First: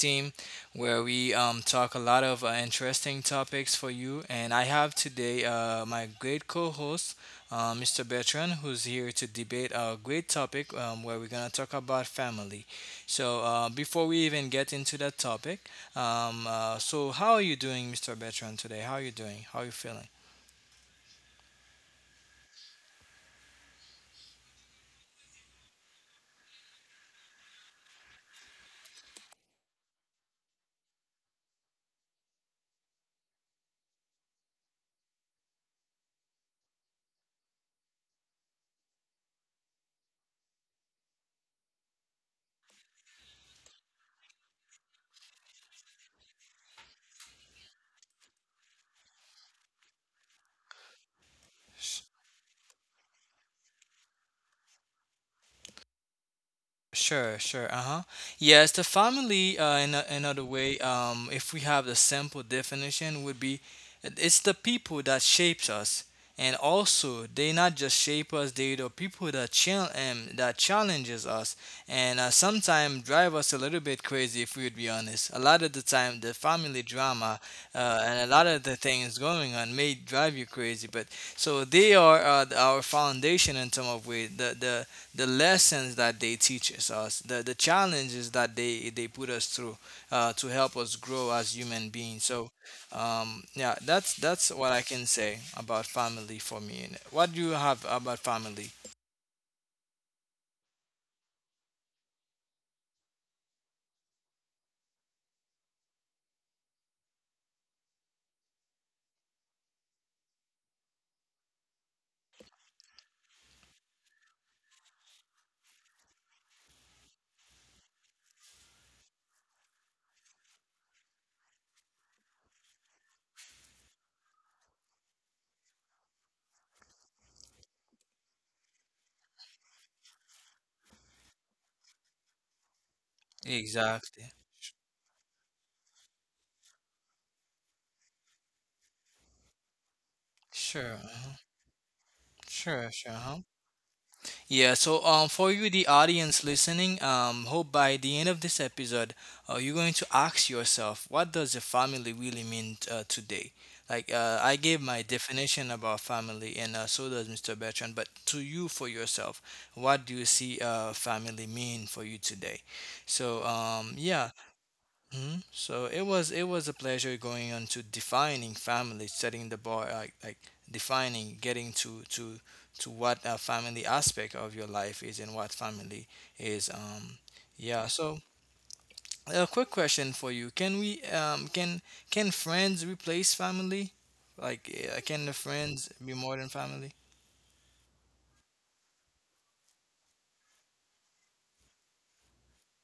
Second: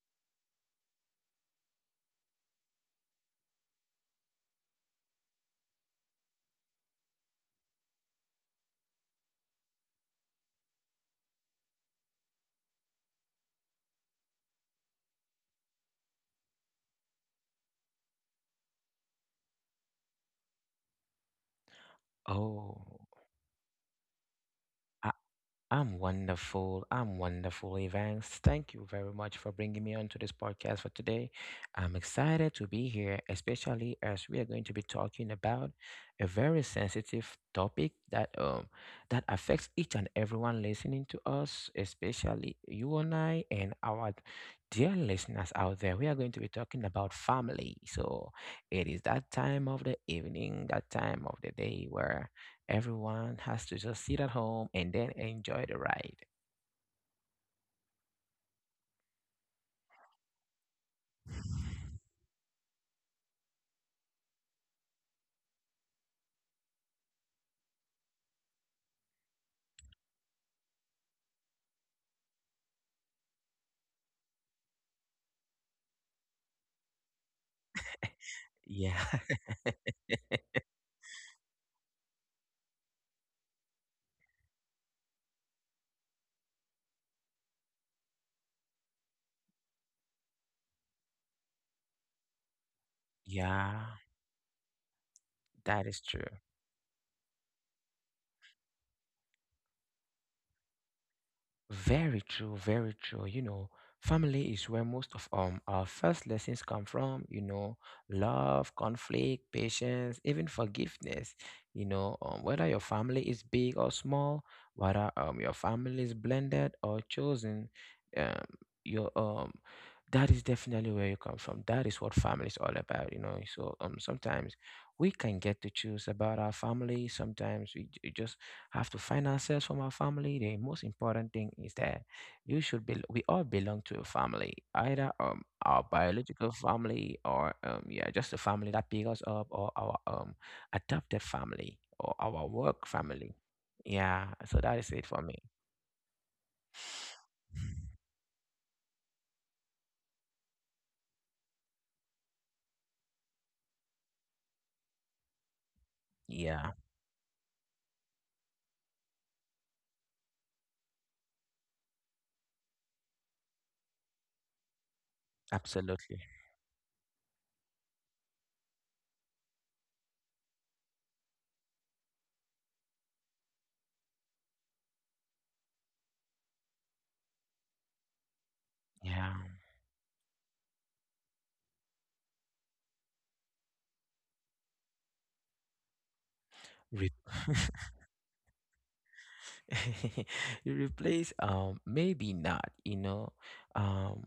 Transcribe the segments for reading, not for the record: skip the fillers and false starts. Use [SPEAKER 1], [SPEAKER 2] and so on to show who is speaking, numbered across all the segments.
[SPEAKER 1] team, where we talk a lot of interesting topics for you. And I have today my great co host, Mr. Bertrand, who's here to debate a great topic where we're going to talk about family. So, before we even get into that topic, so how are you doing, Mr. Bertrand, today? How are you doing? How are you feeling?
[SPEAKER 2] Oh, I, I'm wonderful. I'm wonderful, Evans. Thank you very much for bringing me onto this podcast for today. I'm excited to be here, especially as we are going to be talking about a very sensitive topic that that affects each and everyone listening to us, especially you and I and our dear listeners out there. We are going to be talking about family. So it is that time of the evening, that time of the day where everyone has to just sit at home and then enjoy the ride.
[SPEAKER 1] Sure, sure. Uh-huh. Yes, the family, in another way, if we have the simple definition, would be it's the people that shapes us. And also, they not just shape us, they the people that chal that challenges us and sometimes drive us a little bit crazy if we would be honest. A lot of the time, the family drama
[SPEAKER 2] Yeah.
[SPEAKER 1] and a lot of the things going on may drive you crazy. But so they are our foundation in some of way. The the lessons that they teaches us, the challenges that they, put us through to help us grow as human beings. So,
[SPEAKER 2] Yeah,
[SPEAKER 1] yeah, that's
[SPEAKER 2] that
[SPEAKER 1] what
[SPEAKER 2] is
[SPEAKER 1] I
[SPEAKER 2] true.
[SPEAKER 1] can say about family for me. What do you have about family?
[SPEAKER 2] Very true, very true. You know, family is where most of our first lessons come from, love, conflict, patience, even forgiveness. Whether your family is big or small, whether your family is blended or chosen, um your that is definitely where you come from. That is what family is all about, So sometimes we can get to choose about our family. Sometimes just have to find ourselves from our family. The most important thing is that you should be. We all belong to a family, either
[SPEAKER 1] Exactly.
[SPEAKER 2] our biological family or yeah, just the family that pick us up, or our adopted family or our
[SPEAKER 1] Sure.
[SPEAKER 2] work family. Yeah,
[SPEAKER 1] Sure.
[SPEAKER 2] so
[SPEAKER 1] Sure,
[SPEAKER 2] that is
[SPEAKER 1] huh?
[SPEAKER 2] it for me.
[SPEAKER 1] Yeah, so for you, the audience listening, hope by the end of this episode, you're going to ask yourself, what does a family really mean today? Like, I gave my
[SPEAKER 2] Yeah,
[SPEAKER 1] definition about family, and so does Mr. Bertrand, but to you, for yourself, what do you see family mean for you today? So, yeah.
[SPEAKER 2] absolutely.
[SPEAKER 1] Mhm. So it was a pleasure going on to defining family, setting the bar, like defining, getting to what a family aspect of your life is and what family is. Yeah.
[SPEAKER 2] Yeah.
[SPEAKER 1] So a quick question for you: Can we can friends replace family? Like, can the
[SPEAKER 2] Re-
[SPEAKER 1] friends be more than family?
[SPEAKER 2] you replace maybe not, you know. Um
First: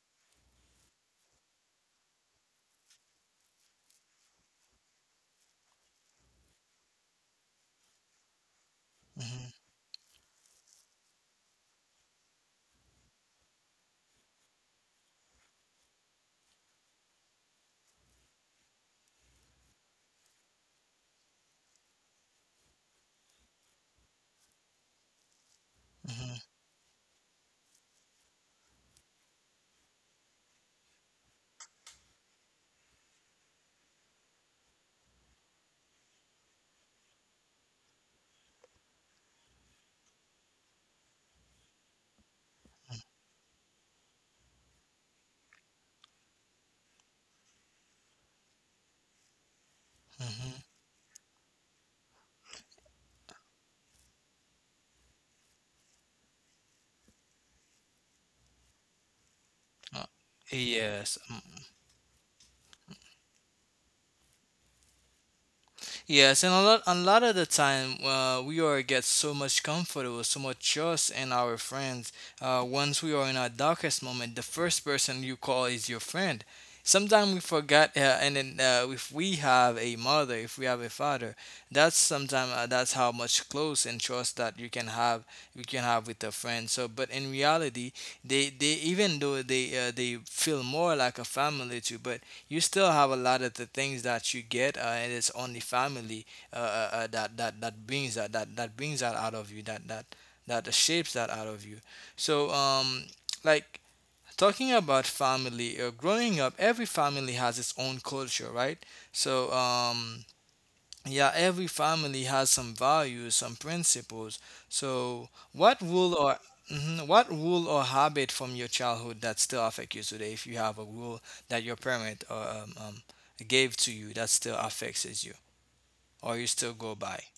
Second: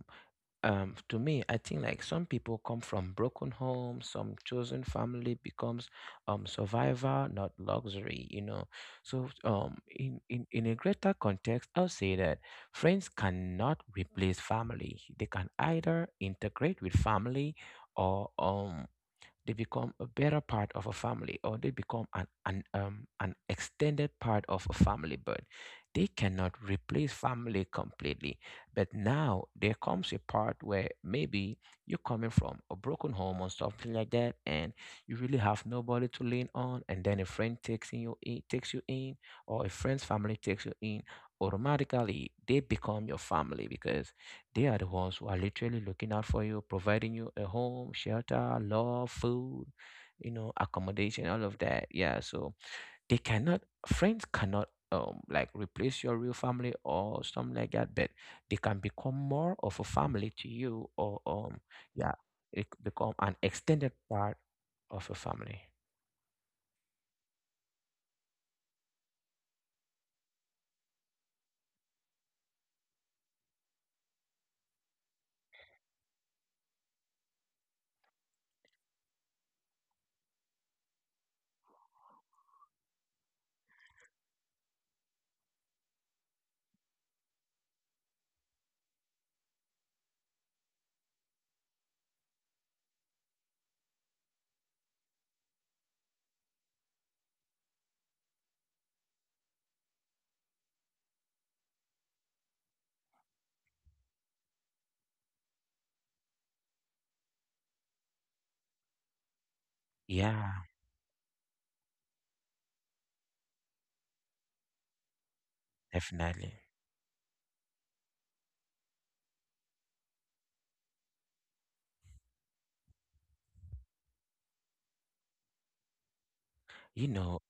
[SPEAKER 2] to me, I think like some people come from broken homes, some chosen family becomes survivor, not luxury, you know. So
[SPEAKER 1] Mm-hmm.
[SPEAKER 2] in a greater context, I'll say that friends cannot replace family. They can either integrate with family or they become a better part of a family or they become an extended part of a family, but they
[SPEAKER 1] Hmm.
[SPEAKER 2] cannot replace family completely. But now there comes a part where maybe you're coming from a broken home or something like that and you really have nobody to lean on, and then a friend takes you in or a friend's family takes you in. Automatically they become your family because they are the ones who are literally looking out for you, providing you a home, shelter, love, food, you know, accommodation, all of that. Yeah. So they cannot, friends cannot like replace your real family or something like that, but they can become more of a
[SPEAKER 1] Uh,
[SPEAKER 2] family to you, or
[SPEAKER 1] yes.
[SPEAKER 2] yeah, it could become an extended part of a family.
[SPEAKER 1] Yes, and a lot of the time, we are get so much comfortable, so much trust in our friends. Once we are in our darkest moment, the first person you call is your friend. Sometimes we forgot, and then if we have a mother, if we have a father, that's sometimes that's how much close and trust that you can have with a friend. So, but in reality, they even though they feel more like a family too, but you still have a lot of the things that you get, and it's only family that that brings that, that brings that out of you, that that shapes that out of you. So, like talking about family, growing up, every family has its own culture, right? So,
[SPEAKER 2] Yeah,
[SPEAKER 1] yeah, every family has some values, some principles. So, what rule or
[SPEAKER 2] definitely.
[SPEAKER 1] Mhm, what rule or habit from your childhood that still affect you today? If you have a rule that your parent or gave to you that still affects you, or you still go
[SPEAKER 2] You
[SPEAKER 1] by?
[SPEAKER 2] know,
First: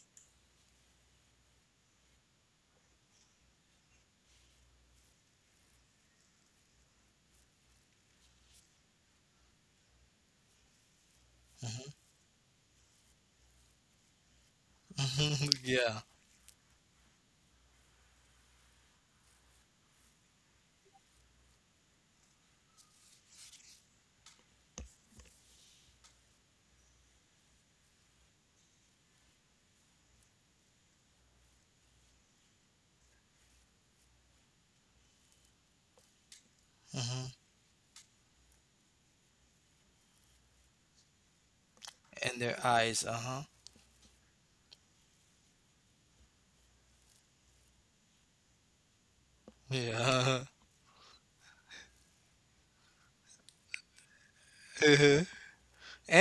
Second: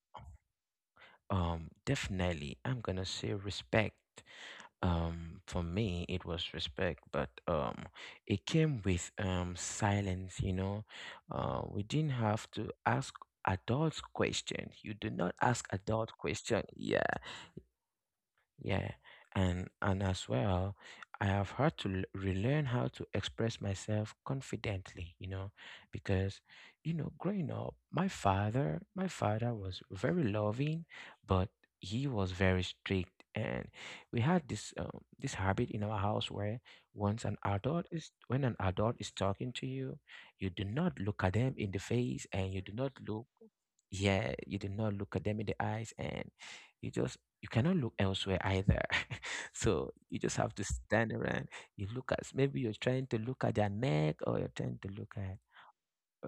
[SPEAKER 2] definitely I'm gonna say respect. For me, it was respect, but it came with silence. You know, we didn't have to ask adults questions. You do not ask
[SPEAKER 1] Yeah.
[SPEAKER 2] adult question. Yeah, yeah, and as well, I have had to relearn how to express myself confidently, you know, because you know, growing up, my father was very loving, but he was very strict, and we had this habit in our house where once
[SPEAKER 1] Hmm.
[SPEAKER 2] an adult is when an adult is talking to you, you do not look at them in the face,
[SPEAKER 1] And
[SPEAKER 2] and
[SPEAKER 1] their
[SPEAKER 2] you do not
[SPEAKER 1] eyes. Uh
[SPEAKER 2] look.
[SPEAKER 1] huh.
[SPEAKER 2] Yeah, you do not look at them in the eyes, and you just you cannot look elsewhere either. So you just
[SPEAKER 1] Yeah.
[SPEAKER 2] have to stand around. You look at maybe you're trying to look at their neck or you're trying to look
[SPEAKER 1] Uh-huh.
[SPEAKER 2] at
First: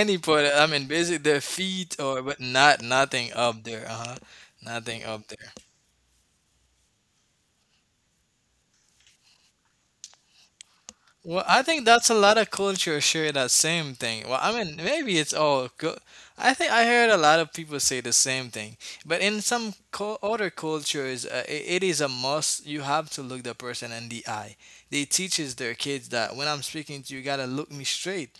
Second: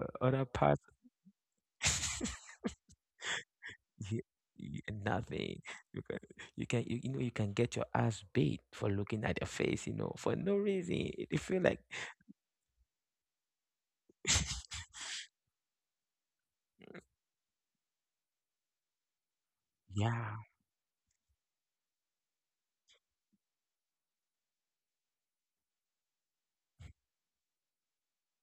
[SPEAKER 2] other
[SPEAKER 1] part. I
[SPEAKER 2] parts.
[SPEAKER 1] mean, basically their feet or but not nothing up there. Uh huh.
[SPEAKER 2] you,
[SPEAKER 1] Nothing up there.
[SPEAKER 2] Nothing. You can you you know, you can get your ass beat for looking at their face. You know, for no reason. You
[SPEAKER 1] Well,
[SPEAKER 2] feel
[SPEAKER 1] I
[SPEAKER 2] like
[SPEAKER 1] think that's a lot of cultures share that same thing. Well, I mean, maybe it's all good. I think I heard a lot of people say the same thing, but in some cul
[SPEAKER 2] yeah,
[SPEAKER 1] other cultures, it is a must. You have to look the person in the eye. They teaches their kids that when I'm speaking to you, you gotta look me straight.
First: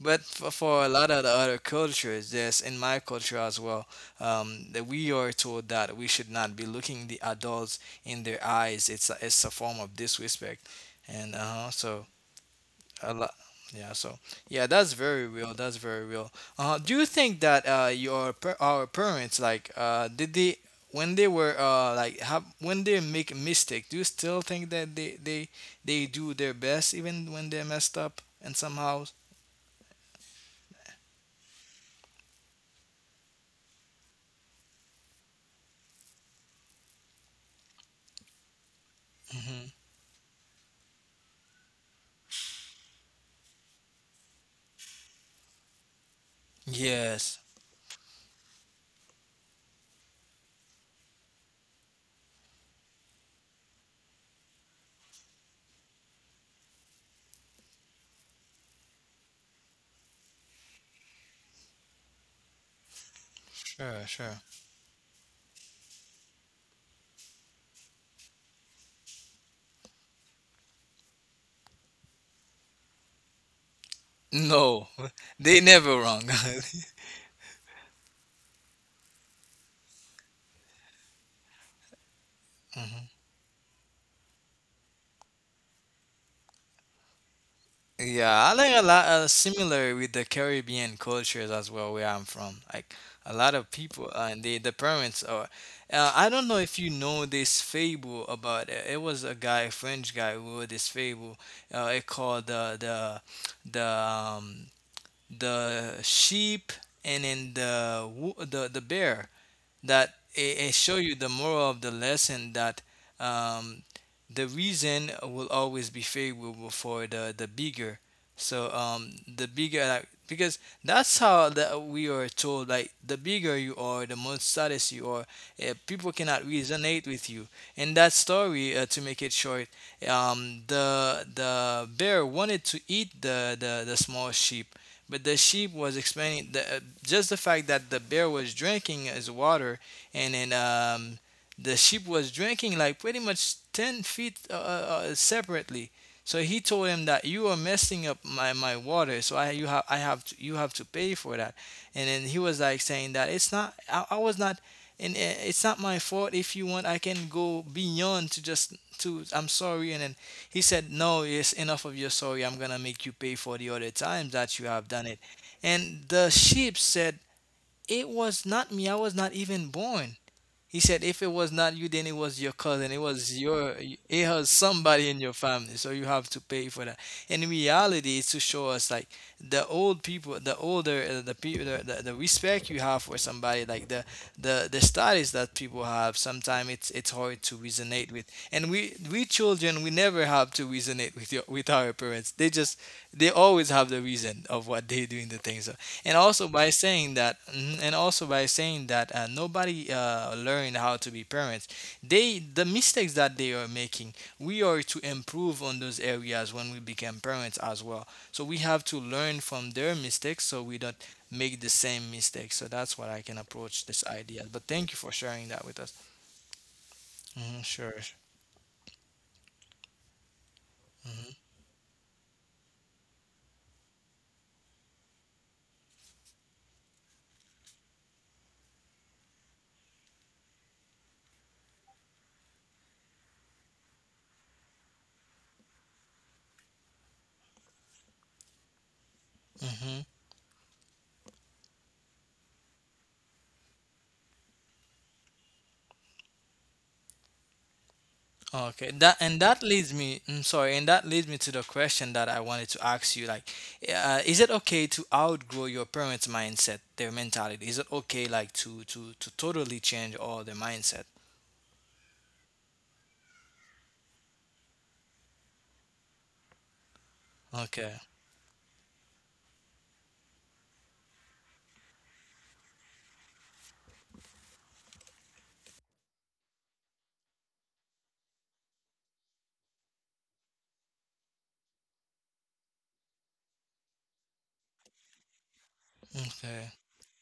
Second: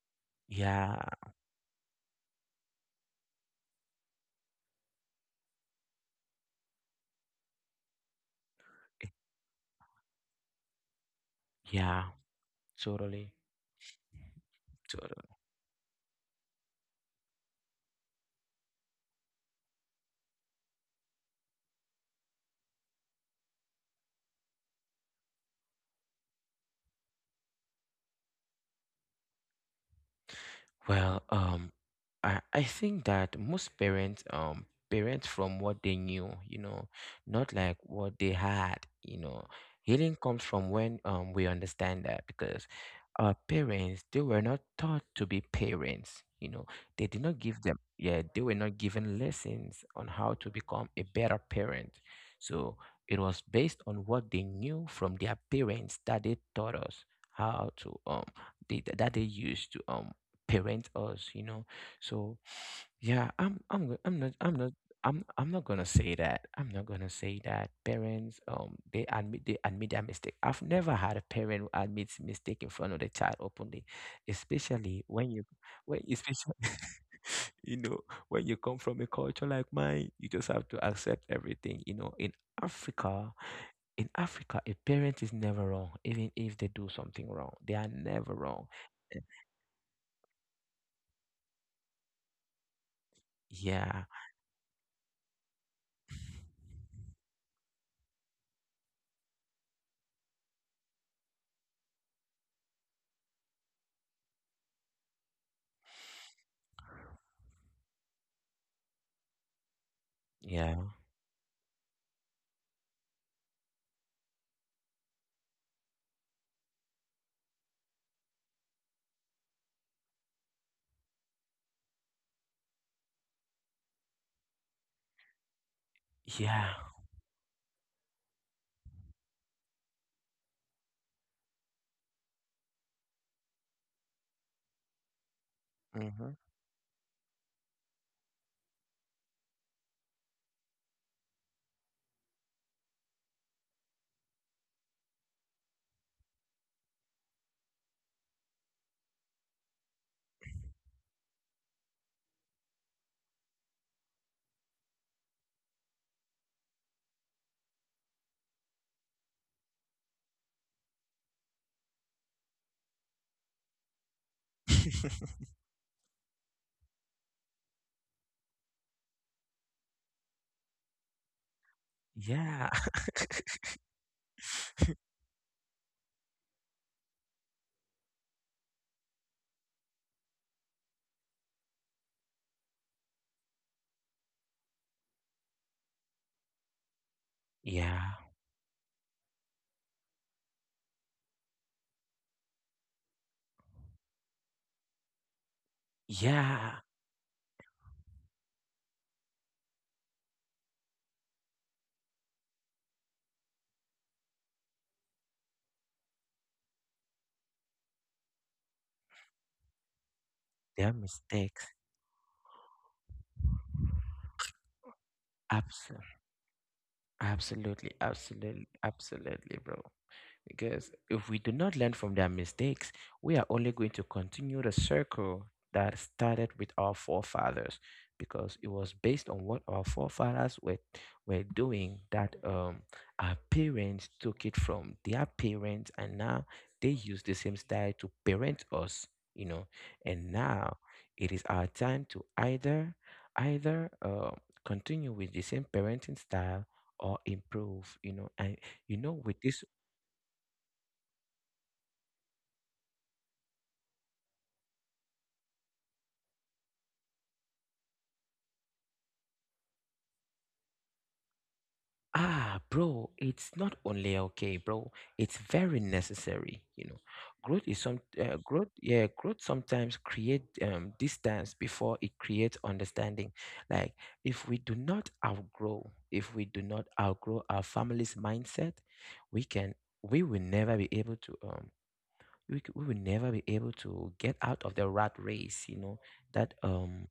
[SPEAKER 1] But for a
[SPEAKER 2] yeah,
[SPEAKER 1] lot of the other cultures, there's in my culture as well, that we are told that we should not be looking the adults in their eyes. It's it's a form of disrespect, and so
[SPEAKER 2] yeah,
[SPEAKER 1] a
[SPEAKER 2] totally,
[SPEAKER 1] lot. Yeah, so yeah, that's very
[SPEAKER 2] totally.
[SPEAKER 1] real. That's very real. Do you think that your our parents like did they when they were like have, when they make a mistake? Do you still think that they do their best even when they messed up and somehow?
[SPEAKER 2] Well, I think that most parents from what they knew, you know, not like what they had, you know.
[SPEAKER 1] Hmm.
[SPEAKER 2] Healing comes from when we understand that because our parents they were not taught to be parents, you know. They did
[SPEAKER 1] Yes,
[SPEAKER 2] not give them yeah, they were not given lessons on how to become a better parent. So it was based on what they knew from their parents that they taught us how to that they used to parent us, you know. So yeah, I'm go-
[SPEAKER 1] sure,
[SPEAKER 2] I'm
[SPEAKER 1] sure.
[SPEAKER 2] not I'm not I'm I'm not gonna say that. I'm not gonna say that parents they admit their mistake. I've never had a parent who admits mistake in front of the child openly,
[SPEAKER 1] No,
[SPEAKER 2] especially when you
[SPEAKER 1] they never
[SPEAKER 2] when
[SPEAKER 1] wrong.
[SPEAKER 2] especially you know when you come from a culture like mine, you just have to accept everything. You know, Africa, in Africa, a parent is never wrong, even if they do something wrong. They are never
[SPEAKER 1] Yeah, I
[SPEAKER 2] wrong.
[SPEAKER 1] think a lot
[SPEAKER 2] Eh,
[SPEAKER 1] similar with the Caribbean cultures as well, where I'm from. Like a lot of people,
[SPEAKER 2] yeah,
[SPEAKER 1] and the parents are. I don't know if you know this fable about it. It was a guy, a French guy, who wrote this fable. It called the um, the sheep and then the the bear that it show
[SPEAKER 2] yeah.
[SPEAKER 1] you the moral of the lesson that um, the reason will always be favorable for the bigger. So the bigger like, because that's how that we are told like the bigger you are, the more status you are. People cannot
[SPEAKER 2] Yeah.
[SPEAKER 1] resonate with you. In that story, to make it short, the bear wanted to eat the small sheep, but the sheep was
[SPEAKER 2] Hmm.
[SPEAKER 1] explaining the, just the fact that the bear was drinking his water, and then the sheep was drinking like pretty much 10 feet separately. So he told him that you are messing up my water, so I have to you have to pay for that, and then he was like saying that it's not I was not and it's not my fault if you want I can go beyond to just to I'm sorry. And then he said, no, it's enough of your sorry. I'm going to make you pay for the other times that you have done it. And the sheep said, it was not me. I was not even born. He said, if it was not you, then it was your
[SPEAKER 2] Yeah.
[SPEAKER 1] cousin. It was somebody in your family. So you have to pay for that. In reality, it's to show us like the old people, the older, the people, the respect you have for somebody, like the status that people have, sometimes it's hard to resonate with.
[SPEAKER 2] Yeah.
[SPEAKER 1] And we children, we never have to resonate with with our parents. They just, they always have the reason of what they're doing the things and also by
[SPEAKER 2] Yeah.
[SPEAKER 1] saying that mhm, and also by saying that nobody learned how to be parents, they the mistakes that they are making we are to improve on those areas when we become parents as well. So we have to learn from their mistakes so we don't
[SPEAKER 2] Their
[SPEAKER 1] make the
[SPEAKER 2] mistakes.
[SPEAKER 1] same mistakes. So that's what I can approach this idea, but thank you for sharing that with us.
[SPEAKER 2] Abs-
[SPEAKER 1] Hmm. Sure.
[SPEAKER 2] Absolutely, absolutely, absolutely, bro. Because if we do not learn from their mistakes, we are only going to continue the circle that started with our forefathers, because it was based on what our forefathers were doing that our parents took it from their parents, and now they use the same style to parent us, you know.
[SPEAKER 1] Hmm.
[SPEAKER 2] And now it is our time to either either um continue with the same parenting style or improve, you know. And
[SPEAKER 1] Okay,
[SPEAKER 2] you
[SPEAKER 1] that
[SPEAKER 2] know,
[SPEAKER 1] and
[SPEAKER 2] with
[SPEAKER 1] that
[SPEAKER 2] this,
[SPEAKER 1] leads me. I'm sorry, and that leads me to the question that I wanted to ask you. Like, is it okay to outgrow your parents' mindset, their mentality? Is it okay, like, to totally change all their mindset?
[SPEAKER 2] ah bro, it's not only okay, bro, it's very necessary, you know.
[SPEAKER 1] Okay,
[SPEAKER 2] Growth, yeah, growth sometimes create distance before it creates understanding. Like if we do not outgrow, if we do not outgrow our family's mindset, we can we will never be able to we will never be able to get out of the rat race, you know. That
[SPEAKER 1] okay,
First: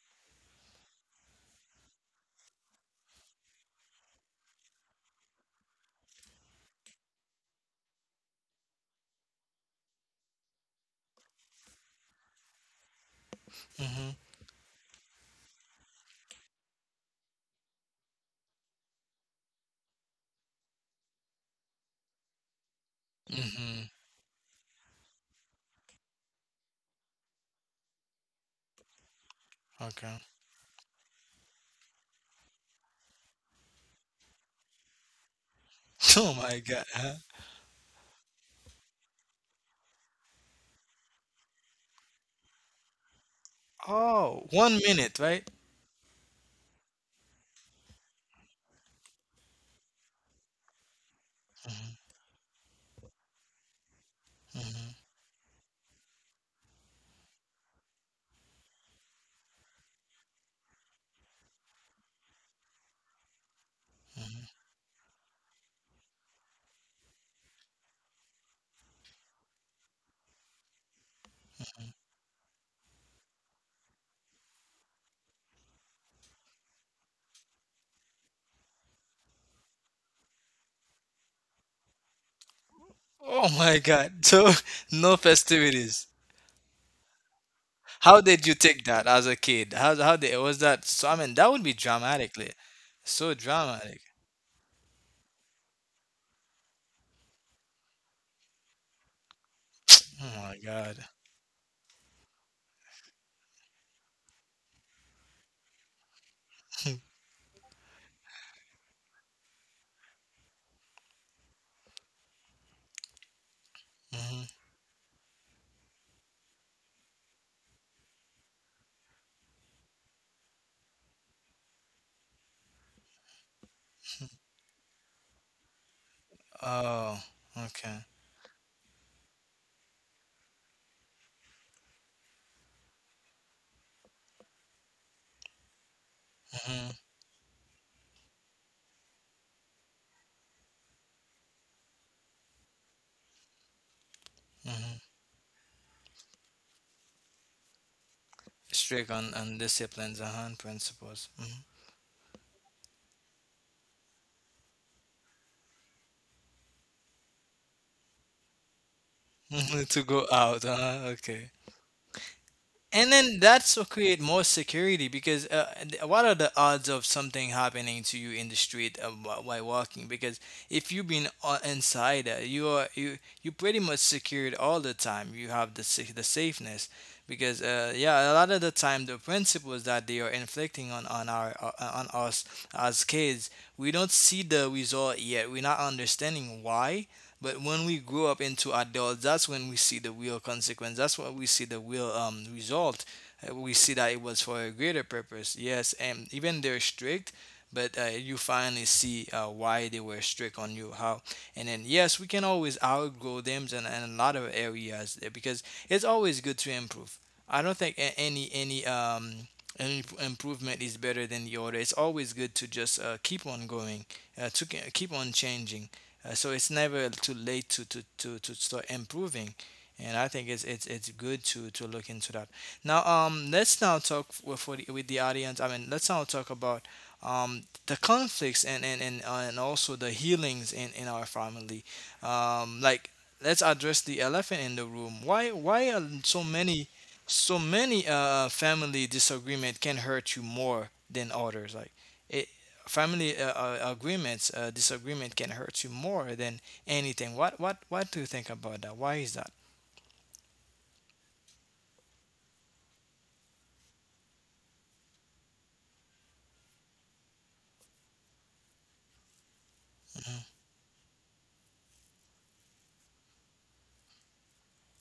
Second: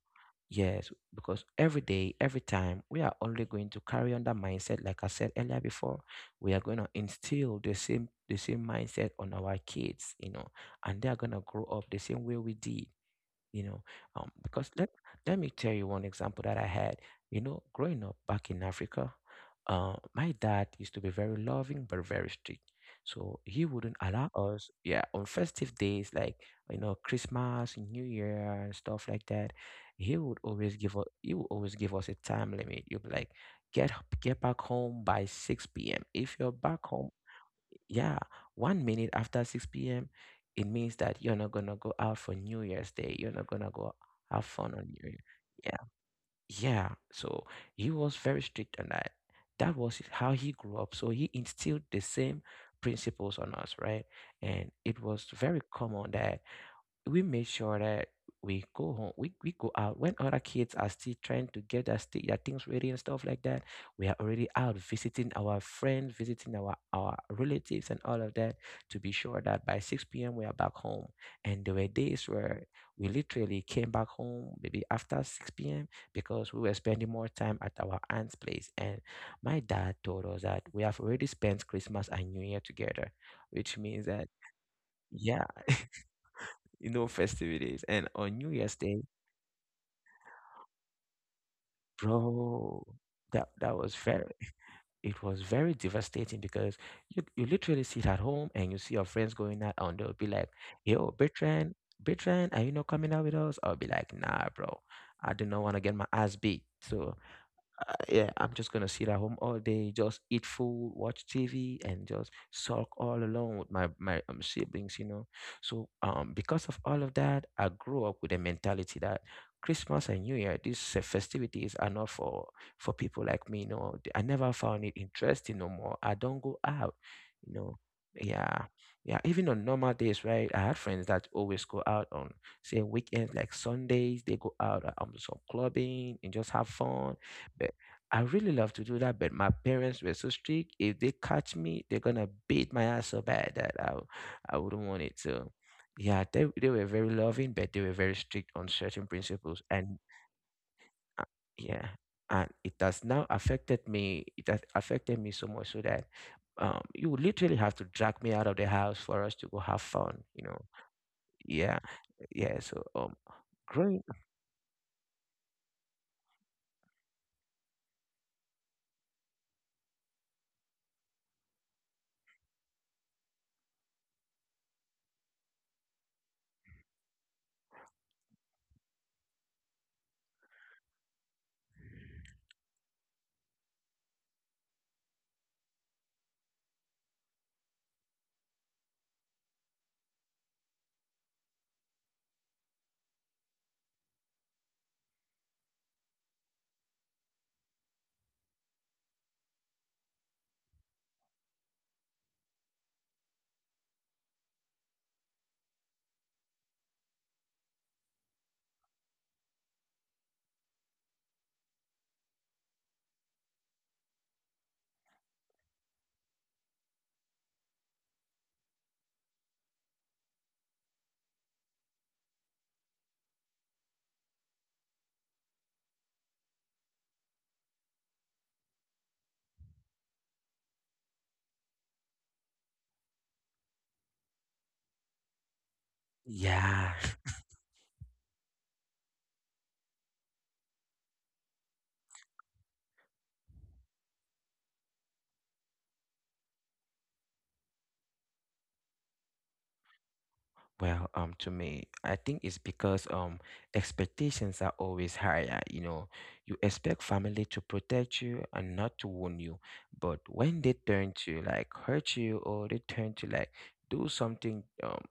[SPEAKER 2] Yes, because every day, every time, we are only going to carry on that mindset. Like I said earlier before, we are going to instill the same mindset on our kids, you know, and they are going to grow up the same way we did, you know.
[SPEAKER 1] mhm,
[SPEAKER 2] Um, because let let me tell you one example that I had. You know, growing up back in Africa, my dad used to be very loving but very strict. So he wouldn't
[SPEAKER 1] mhm,
[SPEAKER 2] allow us, yeah, on festive days, like you know, Christmas, New Year and stuff like that,
[SPEAKER 1] okay.
[SPEAKER 2] he would always give us a time limit. You'd be like, get back home by 6 p.m. If
[SPEAKER 1] Oh
[SPEAKER 2] you're
[SPEAKER 1] my
[SPEAKER 2] back
[SPEAKER 1] God!
[SPEAKER 2] home,
[SPEAKER 1] Huh?
[SPEAKER 2] yeah, 1 minute after 6 p.m., it means that you're not gonna go out for New Year's Day. You're not gonna go have
[SPEAKER 1] Oh,
[SPEAKER 2] fun on
[SPEAKER 1] one
[SPEAKER 2] New Year.
[SPEAKER 1] minute, right?
[SPEAKER 2] Yeah, yeah. So he was very strict on that. That was how he grew up. So he instilled the
[SPEAKER 1] Mhm,
[SPEAKER 2] same principles on us, right? And it
[SPEAKER 1] mhm,
[SPEAKER 2] was very common that we made sure that we go home, we go out when other kids are still trying to get their things ready and stuff like that. We are already
[SPEAKER 1] mhm.
[SPEAKER 2] out visiting our friends, visiting our relatives, and all of that, to be sure that by 6 p.m. we are back home. And there were days where we literally came back home maybe after 6 p.m. because we were spending more time at our aunt's place. And my dad told us that we have already spent Christmas and New Year together,
[SPEAKER 1] Oh
[SPEAKER 2] which
[SPEAKER 1] my
[SPEAKER 2] means that.
[SPEAKER 1] God! So no
[SPEAKER 2] Yeah,
[SPEAKER 1] festivities.
[SPEAKER 2] you know, festivities. And
[SPEAKER 1] How
[SPEAKER 2] on New
[SPEAKER 1] did you
[SPEAKER 2] Year's
[SPEAKER 1] take
[SPEAKER 2] Day,
[SPEAKER 1] that as a kid? How did was that? So I mean, that would be dramatically,
[SPEAKER 2] bro,
[SPEAKER 1] so
[SPEAKER 2] that that was
[SPEAKER 1] dramatic.
[SPEAKER 2] very it was very devastating because you literally sit at home and you see your friends going out and they'll be
[SPEAKER 1] Oh
[SPEAKER 2] like,
[SPEAKER 1] my God.
[SPEAKER 2] Yo, Bertrand, Bertrand, are you not coming out with us? I'll be like, nah, bro. I do not want to get my ass beat. So yeah, I'm just gonna sit at home all day, just eat food, watch TV, and just sulk all alone with my
[SPEAKER 1] Hmm.
[SPEAKER 2] siblings, you know. So because of all of that, I grew up with a mentality that Christmas and New Year, these festivities are not for for people like me. You know, I never found it interesting no more. I don't go out,
[SPEAKER 1] Oh,
[SPEAKER 2] you know.
[SPEAKER 1] okay.
[SPEAKER 2] Yeah, yeah. Even on normal days, right? I had friends that always go out on say weekends, like Sundays. They go out some clubbing and just have
[SPEAKER 1] Hmm.
[SPEAKER 2] fun but. I really love to do that, but my parents were so strict. If they catch me, they're gonna beat my ass so bad that I wouldn't want it.
[SPEAKER 1] Hmm.
[SPEAKER 2] So, yeah, they were very loving, but they were very strict on certain
[SPEAKER 1] Strict
[SPEAKER 2] principles.
[SPEAKER 1] on
[SPEAKER 2] And
[SPEAKER 1] disciplines, uh-huh, and
[SPEAKER 2] uh,
[SPEAKER 1] principles.
[SPEAKER 2] yeah, and it has now affected me. It has affected me so much so that you would literally have to drag me out of the house for us to go have
[SPEAKER 1] Hmm. To
[SPEAKER 2] fun.
[SPEAKER 1] go
[SPEAKER 2] You know?
[SPEAKER 1] out, uh-huh, okay.
[SPEAKER 2] Yeah, yeah. So
[SPEAKER 1] And then that's what
[SPEAKER 2] growing,
[SPEAKER 1] create more security because what are the odds of something happening to you in the street while walking? Because if you've been inside, you are you pretty much secured all the time. You have the the safeness because yeah, a lot of the time the principles that they are inflicting on our on us as kids, we don't see the result yet. We're not understanding why. But when we grow up into adults, that's when we see the real consequence. That's when we see the real result. We see that it was for a greater purpose. Yes, and even they're strict, but you finally see why they were strict on you. How and then yes, we can always outgrow them in a lot of areas because it's always good to improve. I don't think any improvement is better than the other. It's always good to just keep on going, keep on changing. So it's never too late to start improving. And I think it's good to look into that. Now, let's now talk with the audience. I mean, let's now talk about the conflicts and also the healings in our family. Um, like, let's address the elephant in the room. Why are so
[SPEAKER 2] yeah.
[SPEAKER 1] many so many family disagreement can hurt you more than others like it disagreement can hurt you more than anything. What do you think about that? Why is that?
[SPEAKER 2] Well, to me, I think it's because expectations are always higher. You know, you expect family to protect you and not to wound you, but
[SPEAKER 1] hmm
[SPEAKER 2] when they turn to like hurt you or they turn to like do something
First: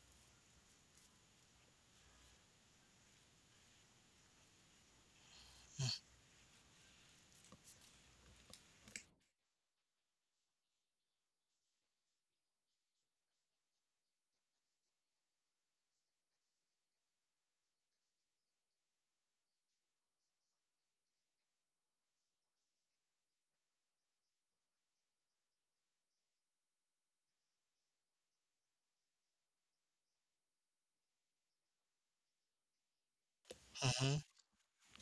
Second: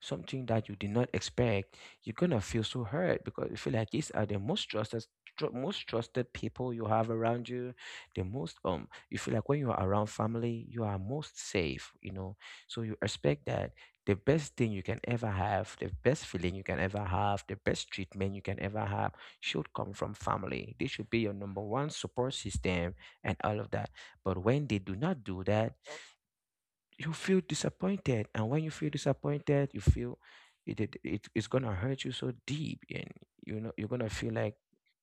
[SPEAKER 2] something that you did not expect, you're gonna feel so hurt because you feel like these are the most trusted most trusted people you have around you the most you feel like when you are around family you are most safe, you know, so you expect that the best thing you can ever have, the best feeling you can ever have, the best treatment you can ever have should come from family. They should be your number one support system and all of that. But when they do not do that, you feel disappointed, and when you feel disappointed you feel it's gonna hurt you so deep, and you know you're gonna
[SPEAKER 1] hmm
[SPEAKER 2] feel like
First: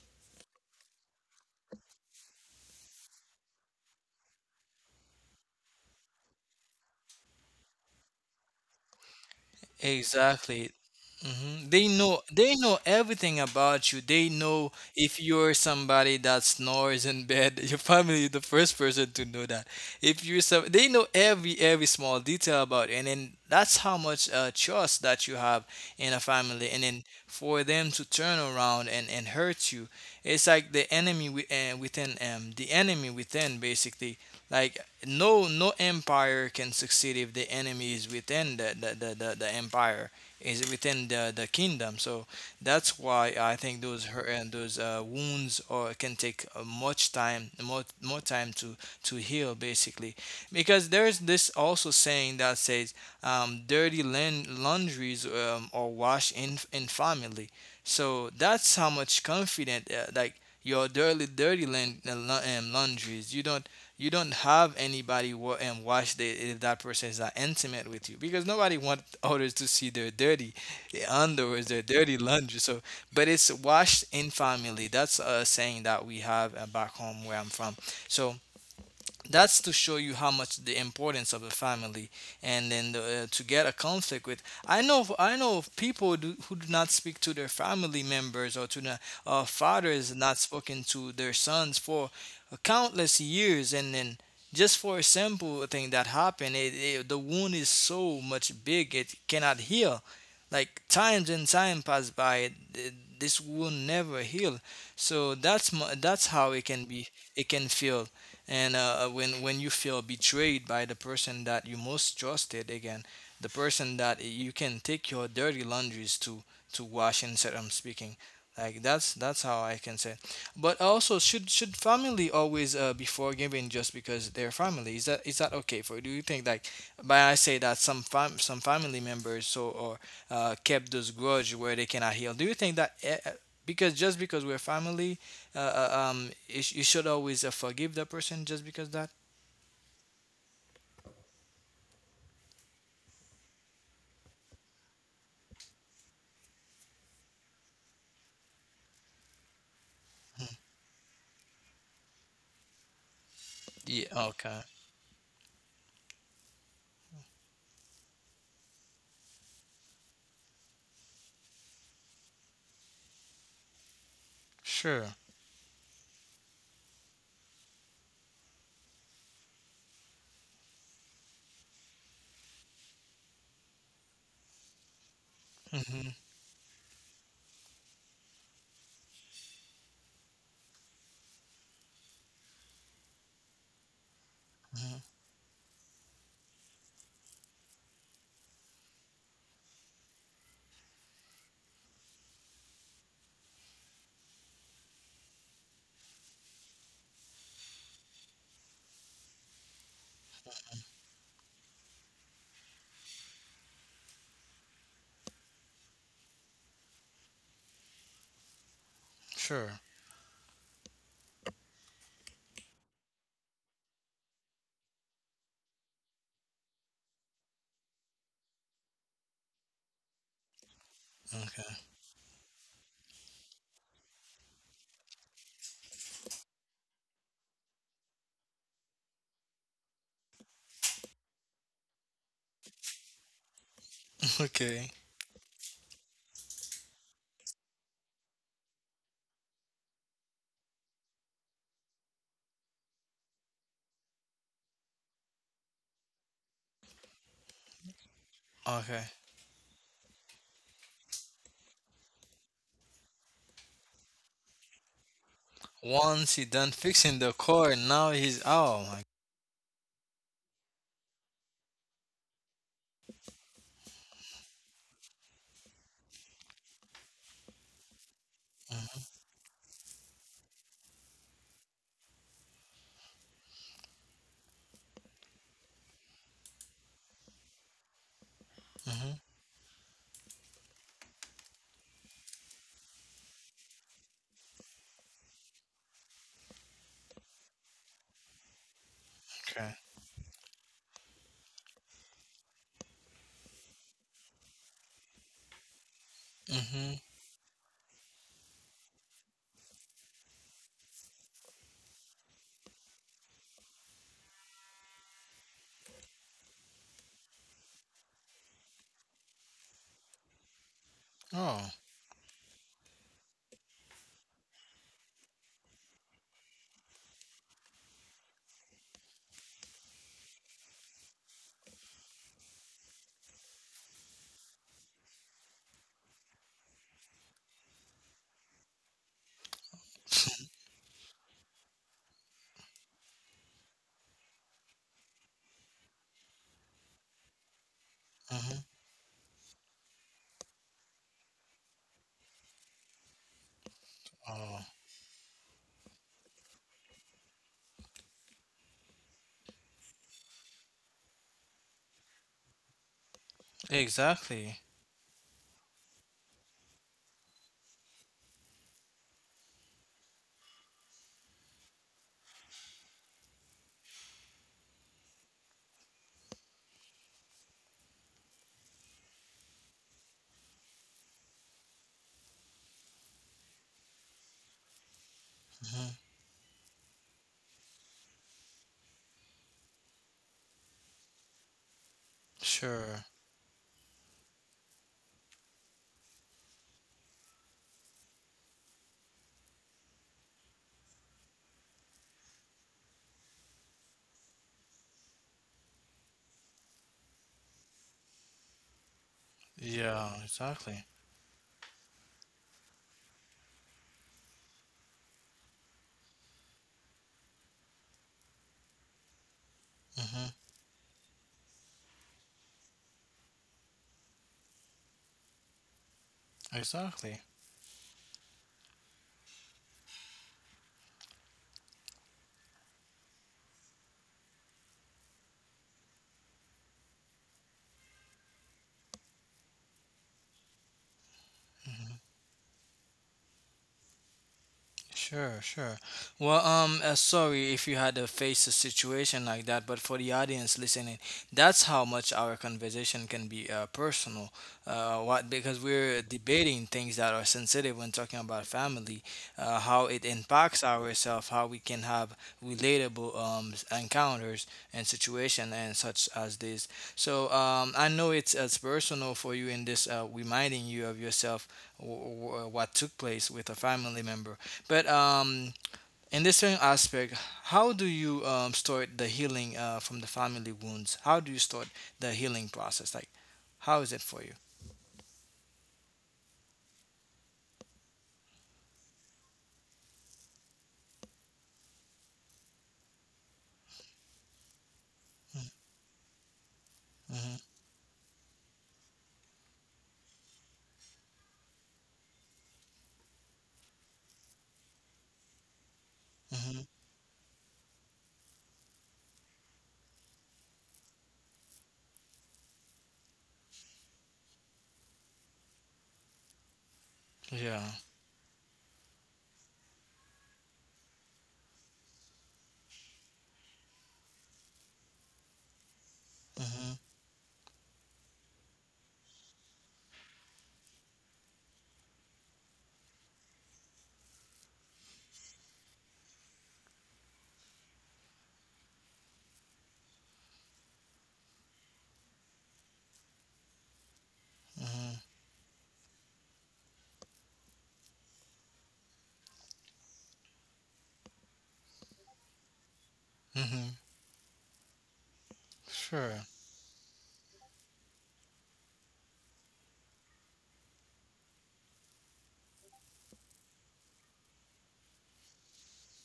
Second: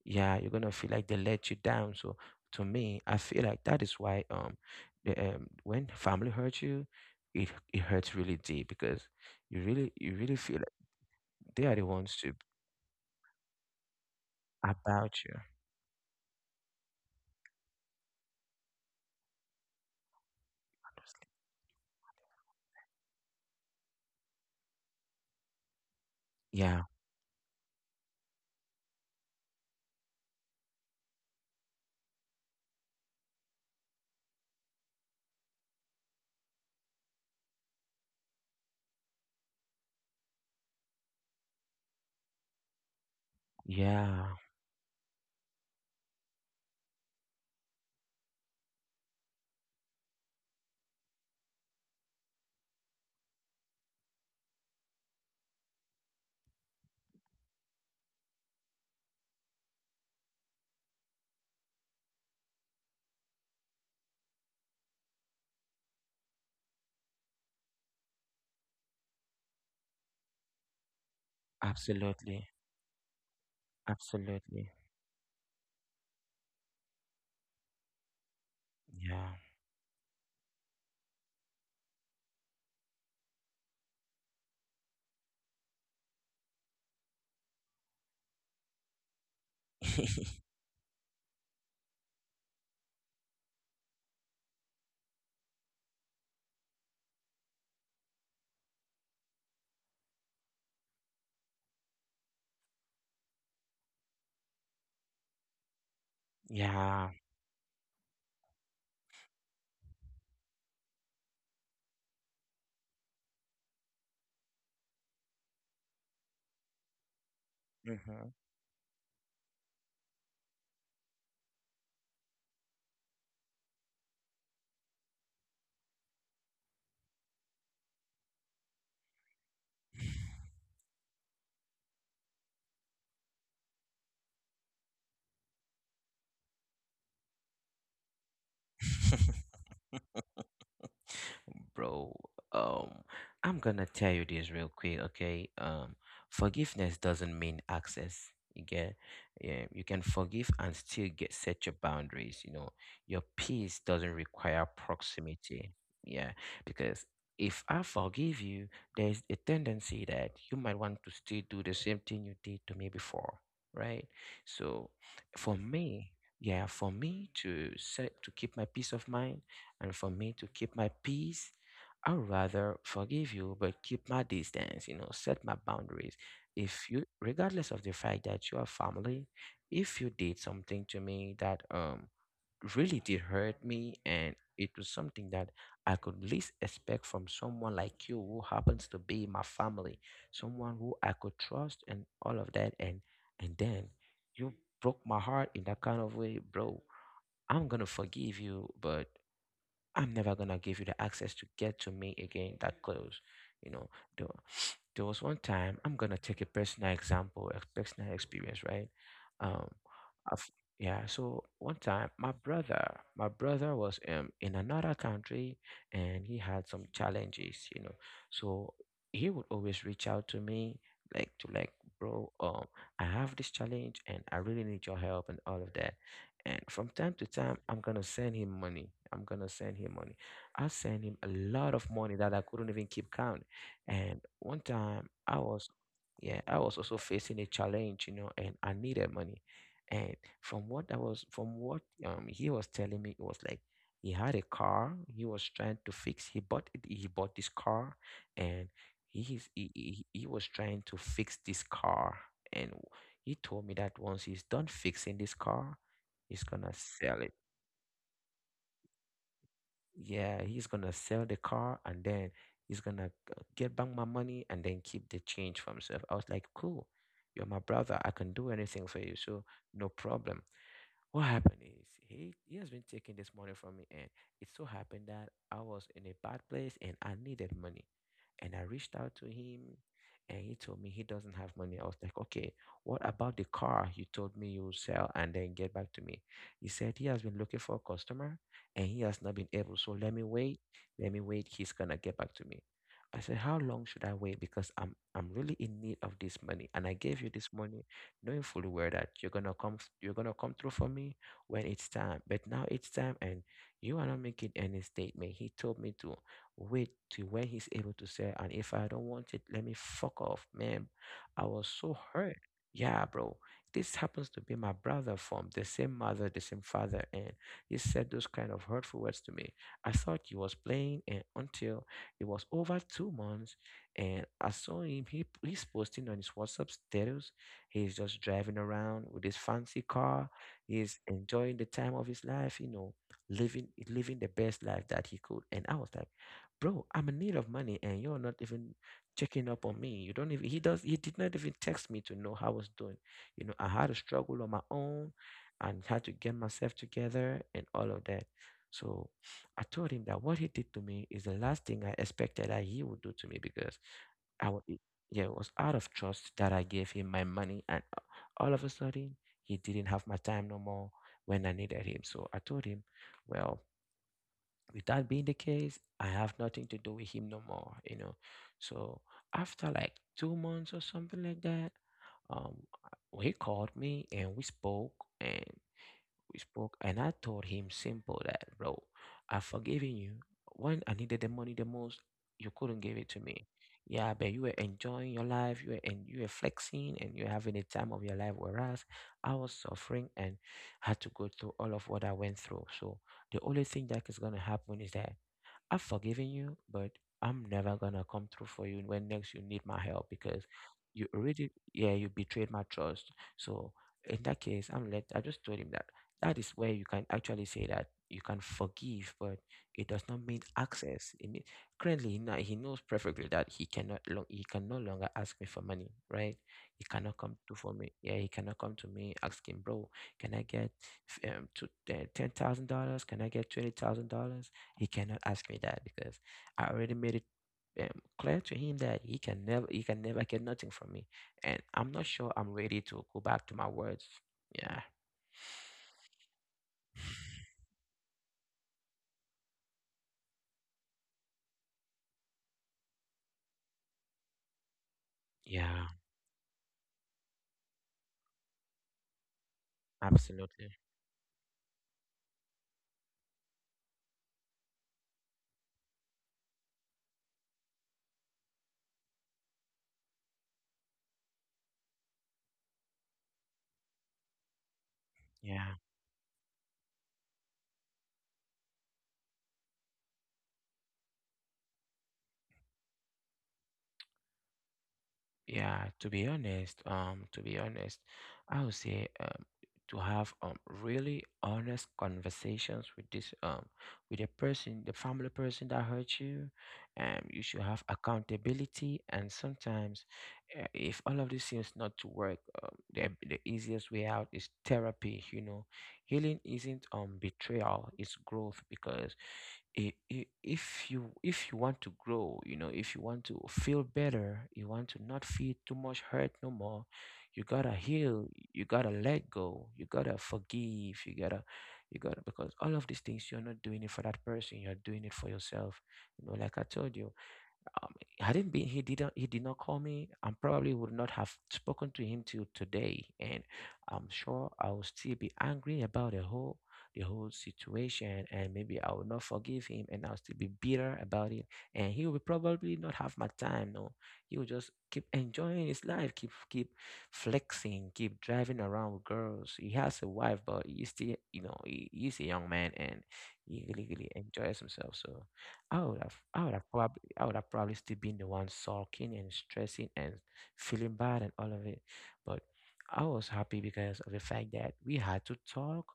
[SPEAKER 2] yeah, you're gonna feel like they let you down. So to me I feel like that is why when family hurts you it hurts really deep because you really feel
[SPEAKER 1] Exactly.
[SPEAKER 2] like they
[SPEAKER 1] Mhm.
[SPEAKER 2] are the ones to
[SPEAKER 1] They know everything about you. They know if
[SPEAKER 2] about you.
[SPEAKER 1] you're somebody that snores in bed, you're probably the first person to know that. If you're some, They know every small detail about, you. And then that's how much trust that you have in a family. And
[SPEAKER 2] Yeah,
[SPEAKER 1] then for them to turn around and hurt you, it's like the enemy within, the enemy within, basically. Like no, no empire can succeed if the enemy is within the empire is within the kingdom. So that's why I think those hurt
[SPEAKER 2] yeah,
[SPEAKER 1] and those wounds or can take much time, more time to heal, basically, because there is this also saying that says, dirty laundries are washed in family. So that's how much confident, your dirty laundries. You don't have anybody if that person is not intimate with you, because nobody wants others to see their dirty underwear, their dirty laundry. So,
[SPEAKER 2] absolutely,
[SPEAKER 1] but it's washed in family.
[SPEAKER 2] absolutely,
[SPEAKER 1] That's a saying that we have back home where I'm from. So that's to
[SPEAKER 2] yeah.
[SPEAKER 1] show you how much the importance of a family, and then to get a conflict with, I know of who do not speak to their family members or to the fathers not spoken to their sons for countless years, and then just for a simple thing that happened, the wound is so much big it cannot heal. Like times and time pass by, this wound never heal. So that's how it can be, it can
[SPEAKER 2] Yeah.
[SPEAKER 1] feel. And when you feel betrayed by the person that you most trusted again, the person that you can take your dirty laundries to wash and said I'm speaking, like
[SPEAKER 2] Mhm.
[SPEAKER 1] that's how I can say. But also should family always be forgiving just because they're family? Is that okay for you? Do you think, like by I say that some family members so or kept those grudge where they cannot heal. Do you think that because just because we're family you, you should always forgive the person just because that?
[SPEAKER 2] Bro, um, I'm gonna tell you this real quick, okay? Forgiveness doesn't mean access. You get, yeah, you can forgive and still get set your boundaries. You know, your
[SPEAKER 1] yeah
[SPEAKER 2] peace
[SPEAKER 1] okay
[SPEAKER 2] doesn't require proximity. Yeah, because if I forgive you, there's a tendency that you might want to still do the same thing you did to me before, right?
[SPEAKER 1] sure
[SPEAKER 2] So, for me, yeah, for me to set to keep my peace of mind. And for me to keep my peace, I'd rather forgive you, but keep my distance, you know, set my
[SPEAKER 1] mm-hmm.
[SPEAKER 2] boundaries. If you, regardless of the fact that you are family, if you did something to me that really did hurt me and it
[SPEAKER 1] hmm
[SPEAKER 2] was something that I could least expect from someone like you who happens to be my family, someone who I could trust and all of that and then you broke my heart in that kind of way, bro. I'm gonna forgive you, but I'm never gonna give you the access to get to me again that close. You know, there, there was one time, I'm gonna take a personal example, a personal experience, right?
[SPEAKER 1] sure
[SPEAKER 2] Um, I've, yeah. So one time, my brother was in another country, and he had some challenges, you know. So he would always reach out to me, like to like,
[SPEAKER 1] okay
[SPEAKER 2] bro, I have this challenge, and I really need your help and all of that. And from time to time, I'm gonna send him money. I'm gonna send him money. I sent him a lot of money that I couldn't even keep count. And
[SPEAKER 1] okay
[SPEAKER 2] one time, yeah, I was also facing a challenge, you know, and I needed money. And from what he was telling me, it was like he had a car. He was trying to fix. He bought it. He bought this car, and
[SPEAKER 1] okay
[SPEAKER 2] he's, he was trying to fix this car. And he told me that once he's done fixing this car,
[SPEAKER 1] Once he
[SPEAKER 2] he's
[SPEAKER 1] done
[SPEAKER 2] gonna
[SPEAKER 1] fixing the
[SPEAKER 2] sell it.
[SPEAKER 1] car now he's, oh my.
[SPEAKER 2] Yeah, he's gonna sell the car and then he's gonna get back my money and then keep the change for himself. I was like, cool, you're my brother. I can do anything for
[SPEAKER 1] mm-hmm.
[SPEAKER 2] you. So no problem. What happened is he has been taking this money from me, and it so happened that I was in a bad place and I needed money, and I reached
[SPEAKER 1] Mm-hmm.
[SPEAKER 2] out to him, and he told me he doesn't have money. I was like, okay, what about the car you told me you will sell and then get back to me? He said he has been looking for a customer and he has not been
[SPEAKER 1] okay
[SPEAKER 2] able. So let me wait. He's gonna get back to me. I said, how long should I wait? Because I'm really in need of this money,
[SPEAKER 1] mm-hmm.
[SPEAKER 2] and I gave you this money knowing fully well that you're gonna come through for me when it's time. But now it's time and you are not making any statement. He told me to wait till when he's able to say, and if I don't want it, let me fuck off, man. I
[SPEAKER 1] oh
[SPEAKER 2] was so hurt. Yeah, bro. This happens to be my brother from the same mother, the same father, and he said those kind of hurtful words to me. I thought he was playing, and until it was over 2 months, and I saw him. He's posting on his WhatsApp status. He's just driving around with his fancy car. He's enjoying the time of his life, you know, living the best life that he could. And I was like, bro, I'm in need of money and you're not
[SPEAKER 1] mm-hmm.
[SPEAKER 2] even checking up on me. You don't even he does he did not even text me to know how I was doing. You know, I had a struggle on
[SPEAKER 1] oh
[SPEAKER 2] my own and had to get myself together and all of that. So I told him that what he did to me is the last thing I expected that he would do to me because I
[SPEAKER 1] exactly.
[SPEAKER 2] was yeah, it was out of trust that I gave him my money, and all of a sudden, he didn't have my time no more when I needed him. So I told him, well, with that being the case, I have nothing to do with him no more, you know. So after like 2 months or something like that, um, he called me and we spoke, and
[SPEAKER 1] mm-hmm.
[SPEAKER 2] and I told him simple that, bro, I've forgiven you. When I needed the money the most, you couldn't give
[SPEAKER 1] sure
[SPEAKER 2] it to me. Yeah, but you were enjoying your life, you were flexing, and you're having a time of your life. Whereas I was suffering and had to go through all of what I went through. So the only thing that is gonna happen is that I've forgiven you, but I'm never gonna come through for you when next you need my
[SPEAKER 1] yeah
[SPEAKER 2] help because
[SPEAKER 1] exactly.
[SPEAKER 2] you already, yeah, you betrayed my trust. So in that case, I'm let. I just told him that that is where you can actually say that you can forgive, but it does
[SPEAKER 1] mm-hmm.
[SPEAKER 2] not mean access. It mean, currently now he knows perfectly that he can no longer ask me for money, right? He
[SPEAKER 1] exactly
[SPEAKER 2] cannot come to for me. Yeah, he cannot come to me asking, bro, can I get f- to $10,000? Can I get $20,000? He cannot ask me that because I already made it clear to him that he can never get nothing from me, and I'm not sure I'm ready to go back to my words. Yeah,
[SPEAKER 1] Sure, sure. Well, sorry if you had to face a situation like that, but for the audience listening, that's how much our conversation can be personal. What Because
[SPEAKER 2] yeah,
[SPEAKER 1] we're debating things that are sensitive when talking about family, how it impacts
[SPEAKER 2] absolutely.
[SPEAKER 1] ourselves, how we can have relatable encounters and situation and such as this. So, I know it's as personal for you in this reminding you of yourself what took place with a family member. But
[SPEAKER 2] Yeah.
[SPEAKER 1] in this same aspect, how do you start the healing from the family wounds? How do you start the healing process? Like, how is it for you?
[SPEAKER 2] Yeah, to be honest, I would say to have really honest conversations with this with the person, the family person that hurt you,
[SPEAKER 1] hmm
[SPEAKER 2] you should have accountability. And sometimes, if all of this seems not to work, the easiest way out is therapy. You know, healing
[SPEAKER 1] hmm
[SPEAKER 2] isn't betrayal; it's growth because if you want to grow, you know, if you want to feel better, you want to not feel too much hurt no more, you
[SPEAKER 1] Yeah.
[SPEAKER 2] gotta heal, you gotta let go, you gotta forgive, you gotta you gotta, because all of these things you're not doing it for that person, you're doing it for yourself, you know, like I
[SPEAKER 1] hmm
[SPEAKER 2] told you, um, had it been he did not call me, I probably would not have spoken to him till today, and I'm sure I will still be angry about the whole situation, and maybe I will not forgive him and I'll still be bitter about it, and he will probably not have my time no, he will just
[SPEAKER 1] hmm
[SPEAKER 2] keep enjoying his life, keep flexing, keep driving around with girls. He has a wife, but he's a young man and
[SPEAKER 1] hmm
[SPEAKER 2] he really really enjoys himself. So
[SPEAKER 1] Sure.
[SPEAKER 2] I would have probably still been the one sulking and stressing and feeling bad and all of it. But I was happy because of the fact that we had to talk,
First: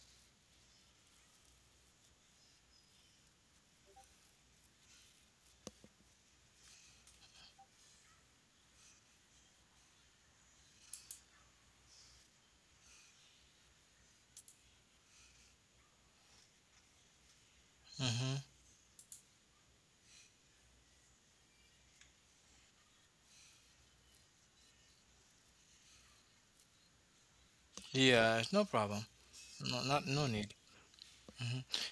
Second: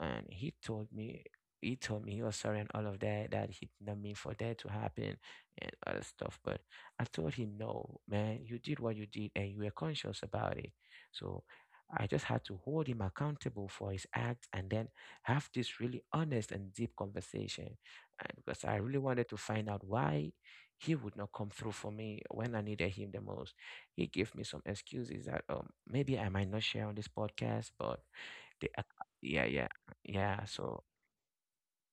[SPEAKER 2] and he told me he was sorry and all of that, that he did not mean for that to happen and other stuff. But I told him, no, man, you did what you did, and you were conscious about it. So I just had to hold him accountable for his act, and then have this really honest and deep conversation and
[SPEAKER 1] hmm
[SPEAKER 2] because I really wanted to find out why he would not come through for me when I needed him the most. He gave me some excuses that maybe I might not share on this podcast, but
[SPEAKER 1] Yeah. No problem.
[SPEAKER 2] yeah, yeah,
[SPEAKER 1] No, not no
[SPEAKER 2] yeah.
[SPEAKER 1] need.
[SPEAKER 2] So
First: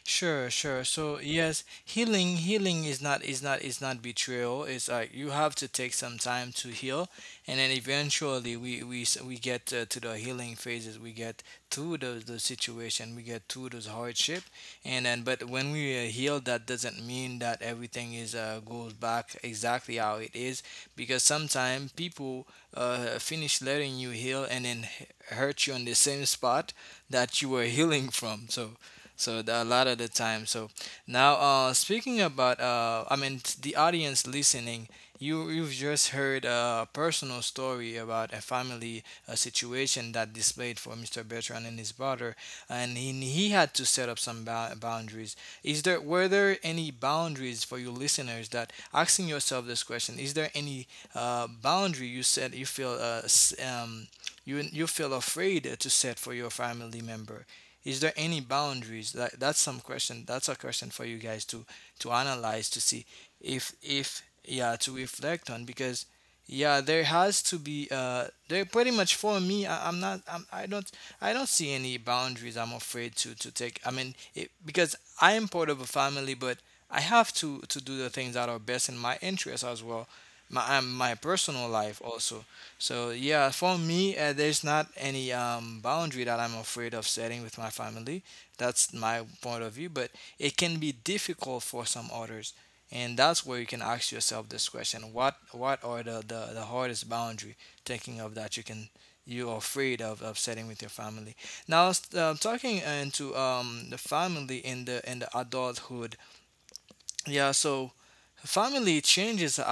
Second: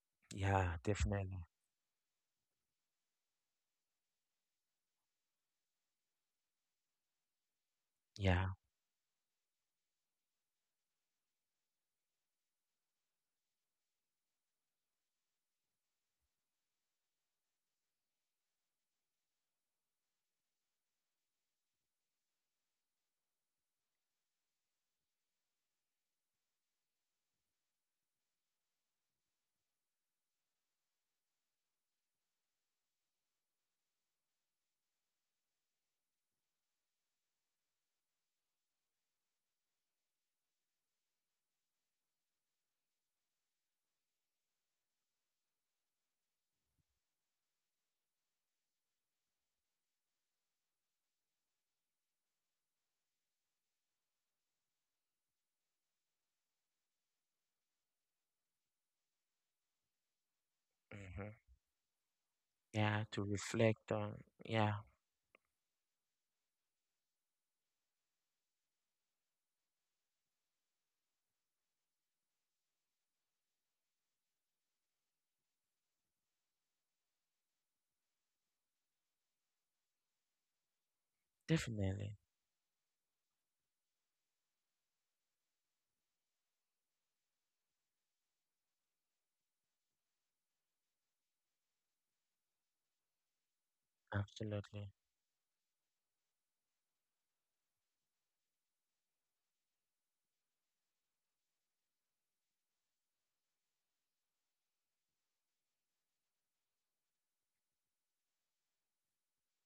[SPEAKER 1] Sure,
[SPEAKER 2] yeah,
[SPEAKER 1] sure. So
[SPEAKER 2] definitely.
[SPEAKER 1] yes, healing, healing is not betrayal. It's like you have to take some time to heal, and then
[SPEAKER 2] Yeah.
[SPEAKER 1] eventually we get to the healing phases. We get through those situation. We get through those hardship, and then but when we heal, that doesn't mean that everything is goes back exactly how it is, because sometimes people finish letting you heal and then hurt you on the same spot that you were healing from. So so the, a lot of the time. So now, speaking about, I mean, the audience listening, you you've just heard a personal story about a family, a situation that displayed for Mr. Bertrand and his brother, and he had to set up some boundaries. Is there Were there any boundaries for you listeners that asking yourself this question? Is there any boundary you said you feel you you feel afraid to set for your family member? Is there any boundaries? That's some question. That's a question for you
[SPEAKER 2] Hmm.
[SPEAKER 1] guys to analyze, to see
[SPEAKER 2] Yeah, to reflect on.
[SPEAKER 1] if yeah,
[SPEAKER 2] Yeah,
[SPEAKER 1] to reflect on, because yeah, there has to be, there pretty much for me, I'm not, I don't, I don't see any boundaries I'm afraid to take, I mean it, because I am part of a family, but I have to do the things that are best in my interest as well, my my personal life
[SPEAKER 2] definitely.
[SPEAKER 1] also. So yeah, for me, there's not any boundary that I'm afraid of setting with my family. That's my point of view. But it can be difficult for some others, and that's where you can ask yourself this
[SPEAKER 2] Absolutely.
[SPEAKER 1] question: What are the hardest boundary thinking of that you can you're afraid of setting with your family? Now, talking into the family in the adulthood, yeah, so family changes uh,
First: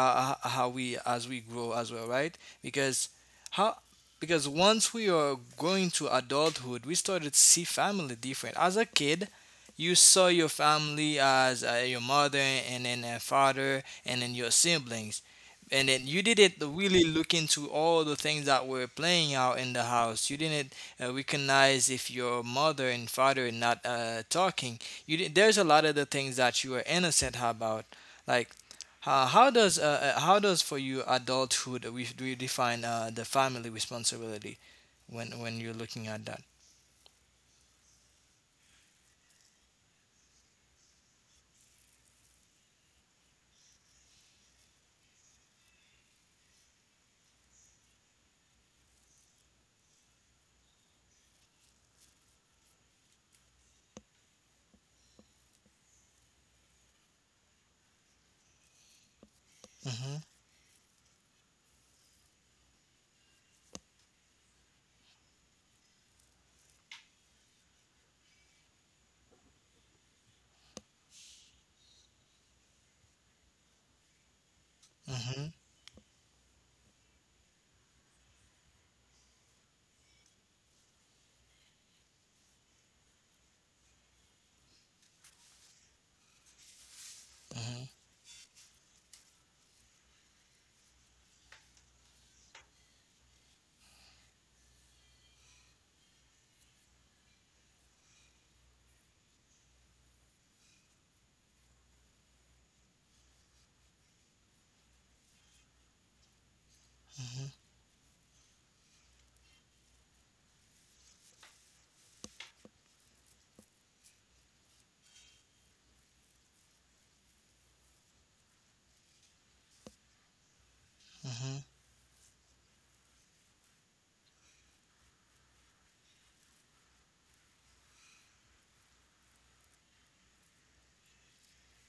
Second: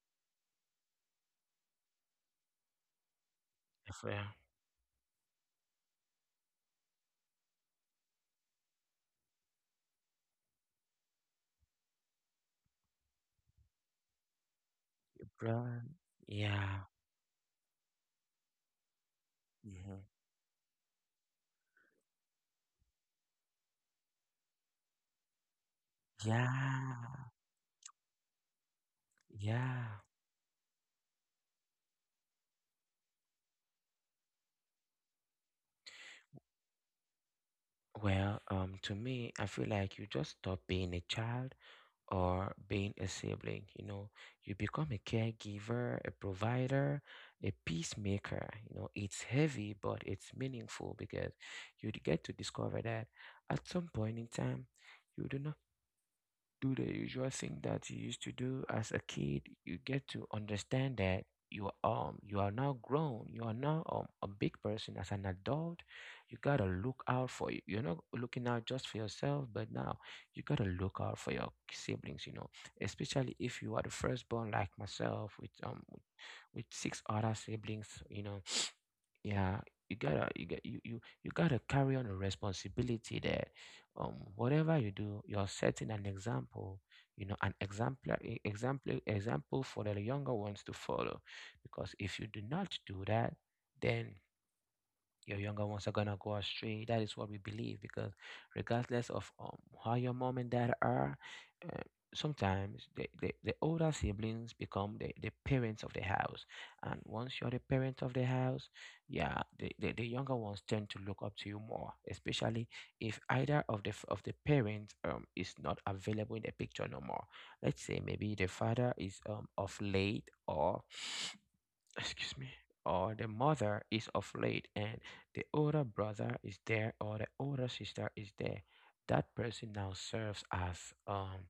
[SPEAKER 1] uh, how we as we grow as well, right? How
[SPEAKER 2] Yeah.
[SPEAKER 1] because once we are going to adulthood, we started to see family different. As a kid you saw your family as your mother and then a father and then your siblings,
[SPEAKER 2] Bruh,
[SPEAKER 1] and then you didn't
[SPEAKER 2] yeah.
[SPEAKER 1] really look into all the things that were playing out in the
[SPEAKER 2] Hmm.
[SPEAKER 1] house. You didn't recognize if your mother and father are not talking. There's a lot of the things that you are
[SPEAKER 2] Yeah.
[SPEAKER 1] innocent about, like
[SPEAKER 2] Yeah.
[SPEAKER 1] how does, for you, adulthood, we do define the family responsibility when you're looking at that?
[SPEAKER 2] Well, to me, I feel like you just stop being a child or being a sibling. You know, you become a caregiver, a provider, a peacemaker. You know, it's heavy, but it's meaningful because get to discover that at some point in time, you do not do the usual thing that you used to do as a kid. You get
[SPEAKER 1] hmm
[SPEAKER 2] to understand that you are now grown. You are now a big person as an adult. You gotta look out for you. You're not looking out just for yourself, but now you gotta look out for your siblings. You know, especially if you are the firstborn like myself
[SPEAKER 1] hmm
[SPEAKER 2] with six other siblings. You know, yeah, you gotta you get you, you you gotta carry on a responsibility there, whatever you do you're setting an example, you know, an
[SPEAKER 1] hmm
[SPEAKER 2] exemplar e- example example for the younger ones to follow. Because if you do not do that, then your younger ones are gonna go astray. That is what we believe because, regardless of how your mom and dad are, uh, sometimes the older siblings become the parents of the house. And once you're the parent of the house, yeah, the younger ones tend to look up to you more, especially if either of of the parents is not available in the picture no more. Let's say maybe the father is off late or
[SPEAKER 1] hmm
[SPEAKER 2] excuse me, or the mother is of late and the older brother is there or the older sister is there, that person now serves as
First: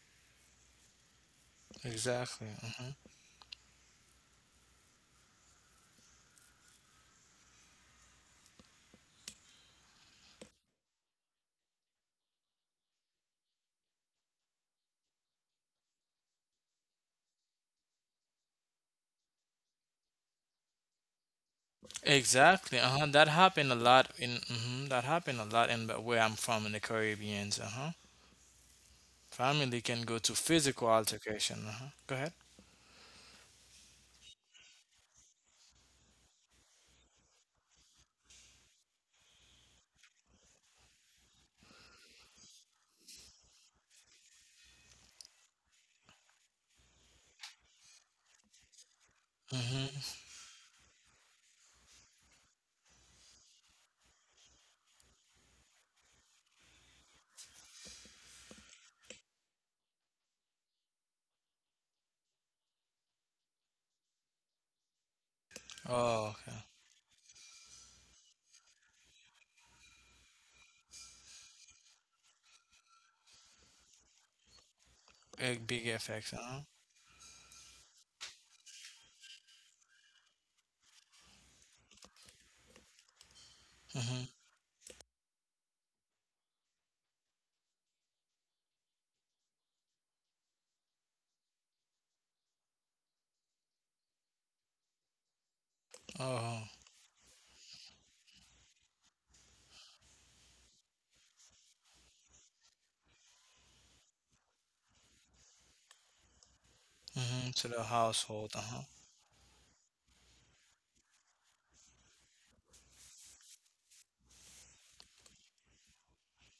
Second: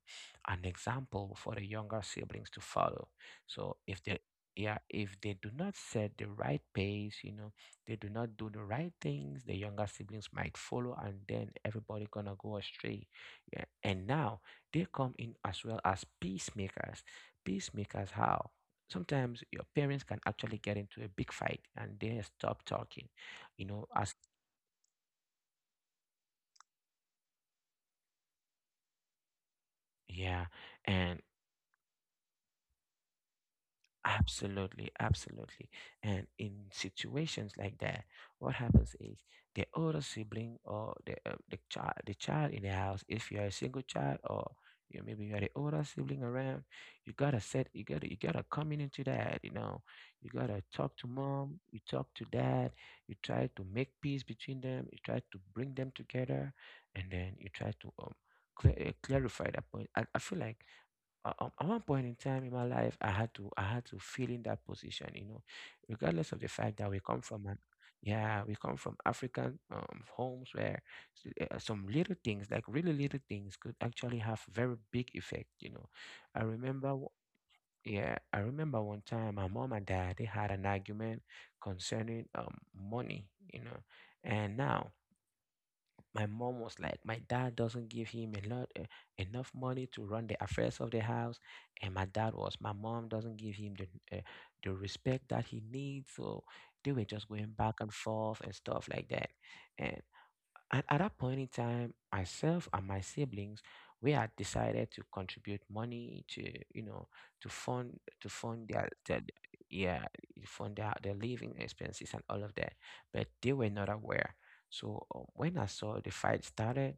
[SPEAKER 2] an example for the younger
[SPEAKER 1] exactly.
[SPEAKER 2] siblings to follow. So if they yeah, if they do not set the right pace, you know, they do not do the right things, the younger siblings might follow and then everybody gonna go astray. Yeah. And now they come in as well as peacemakers. Peacemakers how? Sometimes your parents can actually get into a big fight and they stop
[SPEAKER 1] Exactly.
[SPEAKER 2] talking,
[SPEAKER 1] Uh-huh.
[SPEAKER 2] you know. As
[SPEAKER 1] That happened a lot in, but where I'm from, in the Caribbeans. Uh-huh. Family can go to
[SPEAKER 2] Yeah.
[SPEAKER 1] physical
[SPEAKER 2] and
[SPEAKER 1] altercation. Uh-huh. Go ahead.
[SPEAKER 2] Absolutely, absolutely. And in situations like that, what happens is the older sibling or the child in the house, if you're a single child or you maybe you're the older sibling around, you gotta come in into that, you know. You
[SPEAKER 1] hmm
[SPEAKER 2] gotta talk to mom, you talk to dad, you try to make peace between them, you try to bring them together, and then you try to clarify that point. I feel like at at one point in time in my life, I had to feel in that position, you know, regardless of the
[SPEAKER 1] oh,
[SPEAKER 2] fact
[SPEAKER 1] okay.
[SPEAKER 2] that we come from an yeah, we come from African homes where some little things, like really little things, could actually have very big effect, you know.
[SPEAKER 1] Big big
[SPEAKER 2] I
[SPEAKER 1] effects.
[SPEAKER 2] remember
[SPEAKER 1] Uh-huh
[SPEAKER 2] w- yeah, I remember one time my mom and dad they had an argument concerning money, you know, and
[SPEAKER 1] hmm
[SPEAKER 2] now my mom was like, my dad doesn't give him a lot enough money to run the affairs of the house, and my dad was, my mom doesn't give him the respect that he needs. So they
[SPEAKER 1] Oh.
[SPEAKER 2] were just going back and forth and stuff like that. And at that point in time, myself and my siblings, we had decided to contribute money to, you know, to fund
[SPEAKER 1] To the
[SPEAKER 2] to fund their,
[SPEAKER 1] household.
[SPEAKER 2] their
[SPEAKER 1] Uh-huh.
[SPEAKER 2] yeah, fund their living expenses and all of that. But they were not aware. So when I saw the fight started,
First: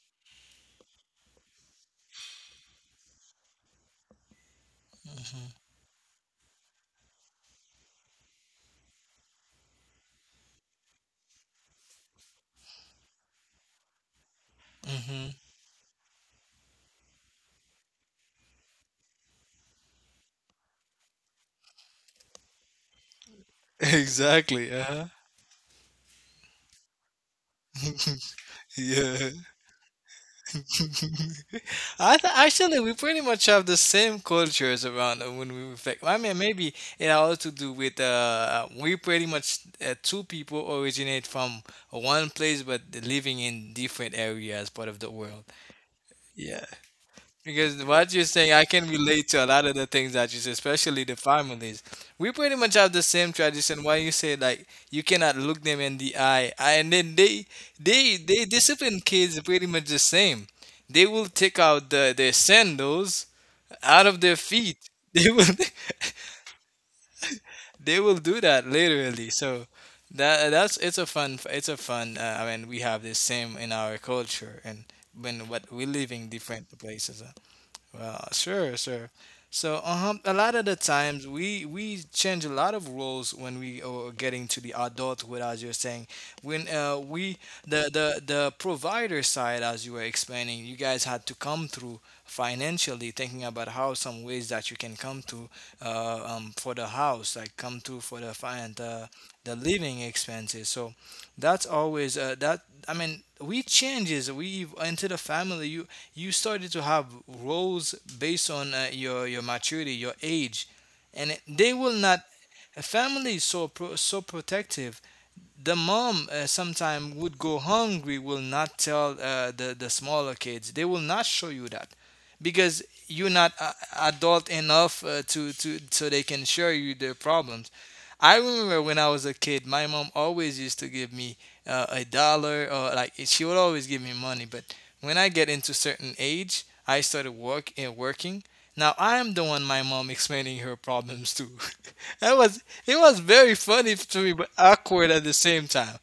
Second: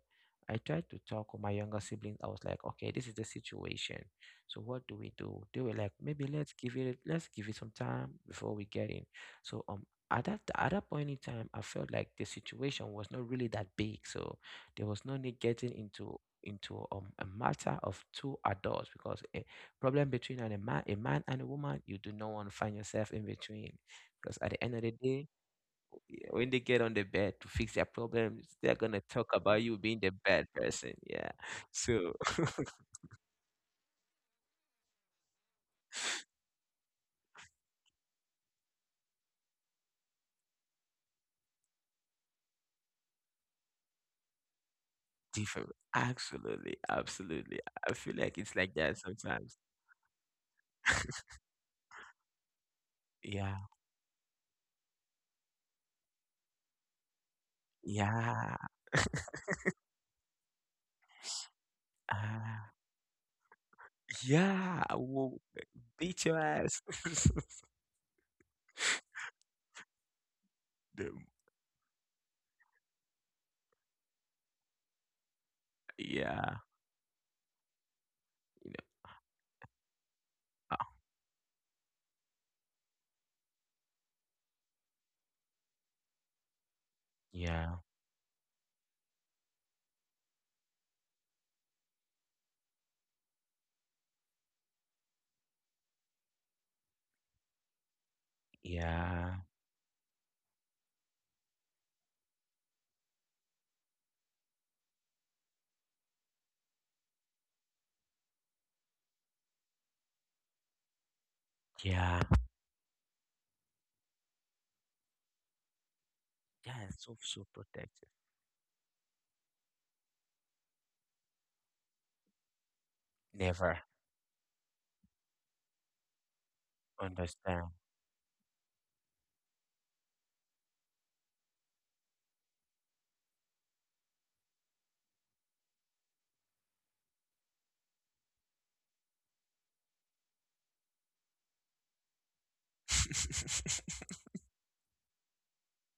[SPEAKER 2] I tried to talk with my younger siblings. I was like, okay, this is the situation. So what do we do?
[SPEAKER 1] hmm
[SPEAKER 2] They were like, maybe let's give it some time before we get in. So at that point in time, I felt like the situation was not really that big, so there was no
[SPEAKER 1] hmm
[SPEAKER 2] need getting into a matter of two adults, because a problem between a man and a woman, you do not want to find yourself in between, because at the
[SPEAKER 1] Exactly.
[SPEAKER 2] end of the
[SPEAKER 1] Uh-huh.
[SPEAKER 2] day, yeah, when they get on the bed to fix their problems, they're gonna
[SPEAKER 1] Yeah.
[SPEAKER 2] talk about you being the bad person. Yeah,
[SPEAKER 1] I
[SPEAKER 2] so.
[SPEAKER 1] th Actually, we pretty much have the same cultures around when we reflect. I mean, maybe it has to do with we pretty much two people originate from one place but living in different areas part of the world.
[SPEAKER 2] Different.
[SPEAKER 1] Yeah.
[SPEAKER 2] Absolutely, absolutely.
[SPEAKER 1] Because
[SPEAKER 2] I
[SPEAKER 1] what
[SPEAKER 2] feel
[SPEAKER 1] you're
[SPEAKER 2] like
[SPEAKER 1] saying,
[SPEAKER 2] it's
[SPEAKER 1] I
[SPEAKER 2] like
[SPEAKER 1] can
[SPEAKER 2] that
[SPEAKER 1] relate to a
[SPEAKER 2] sometimes.
[SPEAKER 1] lot of the things that you say, especially the families. We pretty much have the same
[SPEAKER 2] Yeah.
[SPEAKER 1] tradition. Why you say like you cannot look them in the eye, and then they
[SPEAKER 2] Yeah.
[SPEAKER 1] discipline kids pretty much the same. They will take out the their
[SPEAKER 2] Ah,
[SPEAKER 1] sandals out of their feet.
[SPEAKER 2] yeah.
[SPEAKER 1] They
[SPEAKER 2] Well,
[SPEAKER 1] will
[SPEAKER 2] beat your ass.
[SPEAKER 1] they will do that literally. So that that's it's a
[SPEAKER 2] Them.
[SPEAKER 1] fun. I mean, we have the same in our culture, and when what we're living
[SPEAKER 2] Yeah.
[SPEAKER 1] different places. Well, sure,
[SPEAKER 2] You know.
[SPEAKER 1] sure. So, a lot of the
[SPEAKER 2] Ah,
[SPEAKER 1] times we change a lot of rules when we are getting to the adulthood, as you're saying. When we
[SPEAKER 2] yeah.
[SPEAKER 1] the the provider side, as you were explaining, you guys had to come through financially, thinking about how some ways that you can come to for the house, like come to for
[SPEAKER 2] Yeah.
[SPEAKER 1] the living expenses. So that's always that. I mean, we changes into the family, you started to have roles based on your maturity, your age, and it- they will not.
[SPEAKER 2] Yeah.
[SPEAKER 1] A family is so protective. The mom
[SPEAKER 2] Yeah. It's
[SPEAKER 1] sometime
[SPEAKER 2] so
[SPEAKER 1] would
[SPEAKER 2] so
[SPEAKER 1] go
[SPEAKER 2] protective.
[SPEAKER 1] hungry, will not tell the smaller kids. They will not show you that because you're not
[SPEAKER 2] Never
[SPEAKER 1] adult enough to so they can share you their problems.
[SPEAKER 2] understand.
[SPEAKER 1] I remember when I was a kid, my mom always used to give me a dollar, or like she would always give me money, but when I get into certain age I started work and working, now I am the one my mom explaining her problems to. I was It was very funny to me, but awkward at the same time.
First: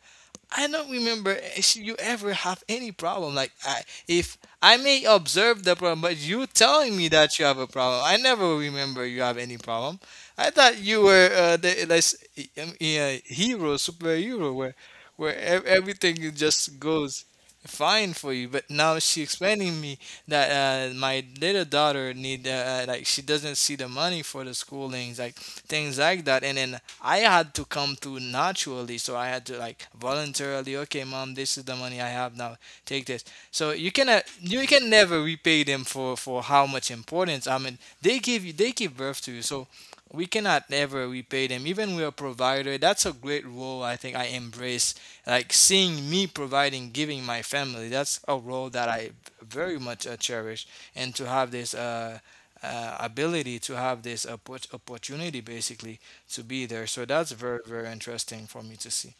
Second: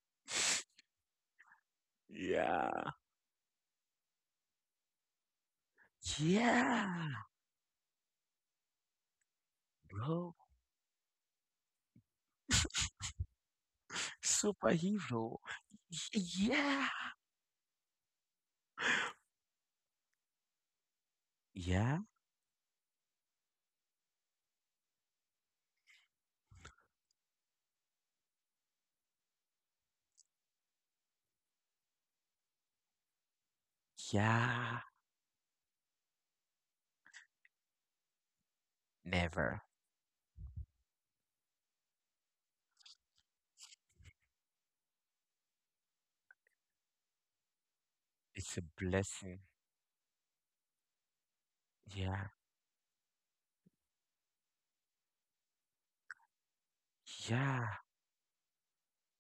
[SPEAKER 1] I don't remember if you ever have any
[SPEAKER 2] Yeah.
[SPEAKER 1] problem. If I may observe the problem, but you telling me
[SPEAKER 2] Yeah.
[SPEAKER 1] that you have a problem, I never remember you have any problem.
[SPEAKER 2] Bro.
[SPEAKER 1] I thought you were the yeah, hero, superhero, where
[SPEAKER 2] Superhero.
[SPEAKER 1] everything is just
[SPEAKER 2] Yeah.
[SPEAKER 1] goes fine for you. But now she explaining me that my little
[SPEAKER 2] Yeah.
[SPEAKER 1] daughter need like she doesn't see the money for the schoolings, like things like that. And then I had to come through naturally. So I had to like voluntarily, okay, mom, this is the money I have now. Take this. You
[SPEAKER 2] Yeah.
[SPEAKER 1] can never repay them for how much importance. I mean, they give you, they give birth to you.
[SPEAKER 2] Never.
[SPEAKER 1] So we cannot ever repay them. Even we're a provider. That's a great role. I think I embrace like seeing me providing, giving my family. That's a
[SPEAKER 2] It's a
[SPEAKER 1] role that I
[SPEAKER 2] blessing.
[SPEAKER 1] very much cherish. And to have this.
[SPEAKER 2] Yeah.
[SPEAKER 1] Ability to have this opportunity basically to be there. So that's very,
[SPEAKER 2] Yeah.
[SPEAKER 1] very interesting for me to see.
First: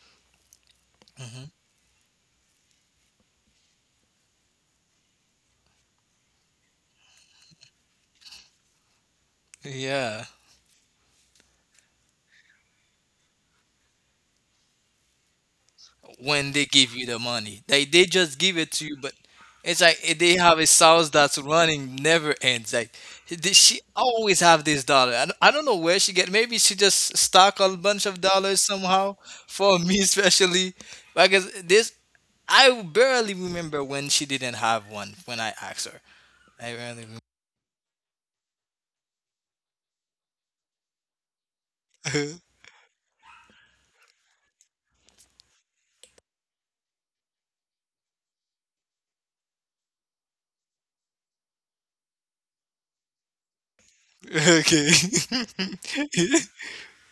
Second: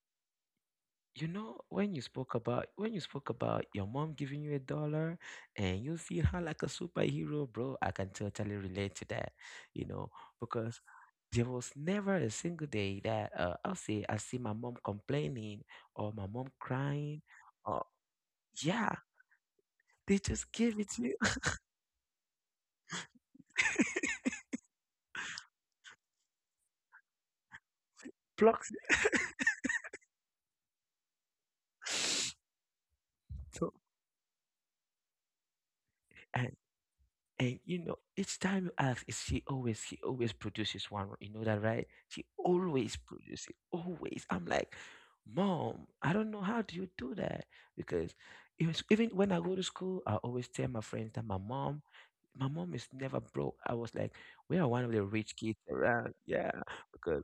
[SPEAKER 2] You know, when you spoke about your mom giving you a dollar and you see her like a superhero, bro, I can totally relate to that, you know,
[SPEAKER 1] Yeah,
[SPEAKER 2] because there was never a single day that I'll say I see my mom complaining or my mom
[SPEAKER 1] when they give you
[SPEAKER 2] crying
[SPEAKER 1] the money,
[SPEAKER 2] or,
[SPEAKER 1] they just give it to
[SPEAKER 2] yeah,
[SPEAKER 1] you, but it's like
[SPEAKER 2] they
[SPEAKER 1] they
[SPEAKER 2] just
[SPEAKER 1] have a
[SPEAKER 2] give it to you.
[SPEAKER 1] house that's running never ends. Like she always have this dollar. I don't know where she get. Maybe she just stock a bunch of dollars
[SPEAKER 2] Plucks
[SPEAKER 1] somehow for me especially because this I barely
[SPEAKER 2] it up.
[SPEAKER 1] remember when she didn't have one when I asked her.
[SPEAKER 2] And
[SPEAKER 1] I barely
[SPEAKER 2] And you know, each time you ask, is she always, she always produces one. You know that, right? She
[SPEAKER 1] remember.
[SPEAKER 2] always produces, always. I'm like, mom, I don't know how do you do that? Because it was, even when I go to school, I always tell my friends that my mom is never broke. I was like, we are one of
[SPEAKER 1] Okay.
[SPEAKER 2] the rich kids around. Yeah. because.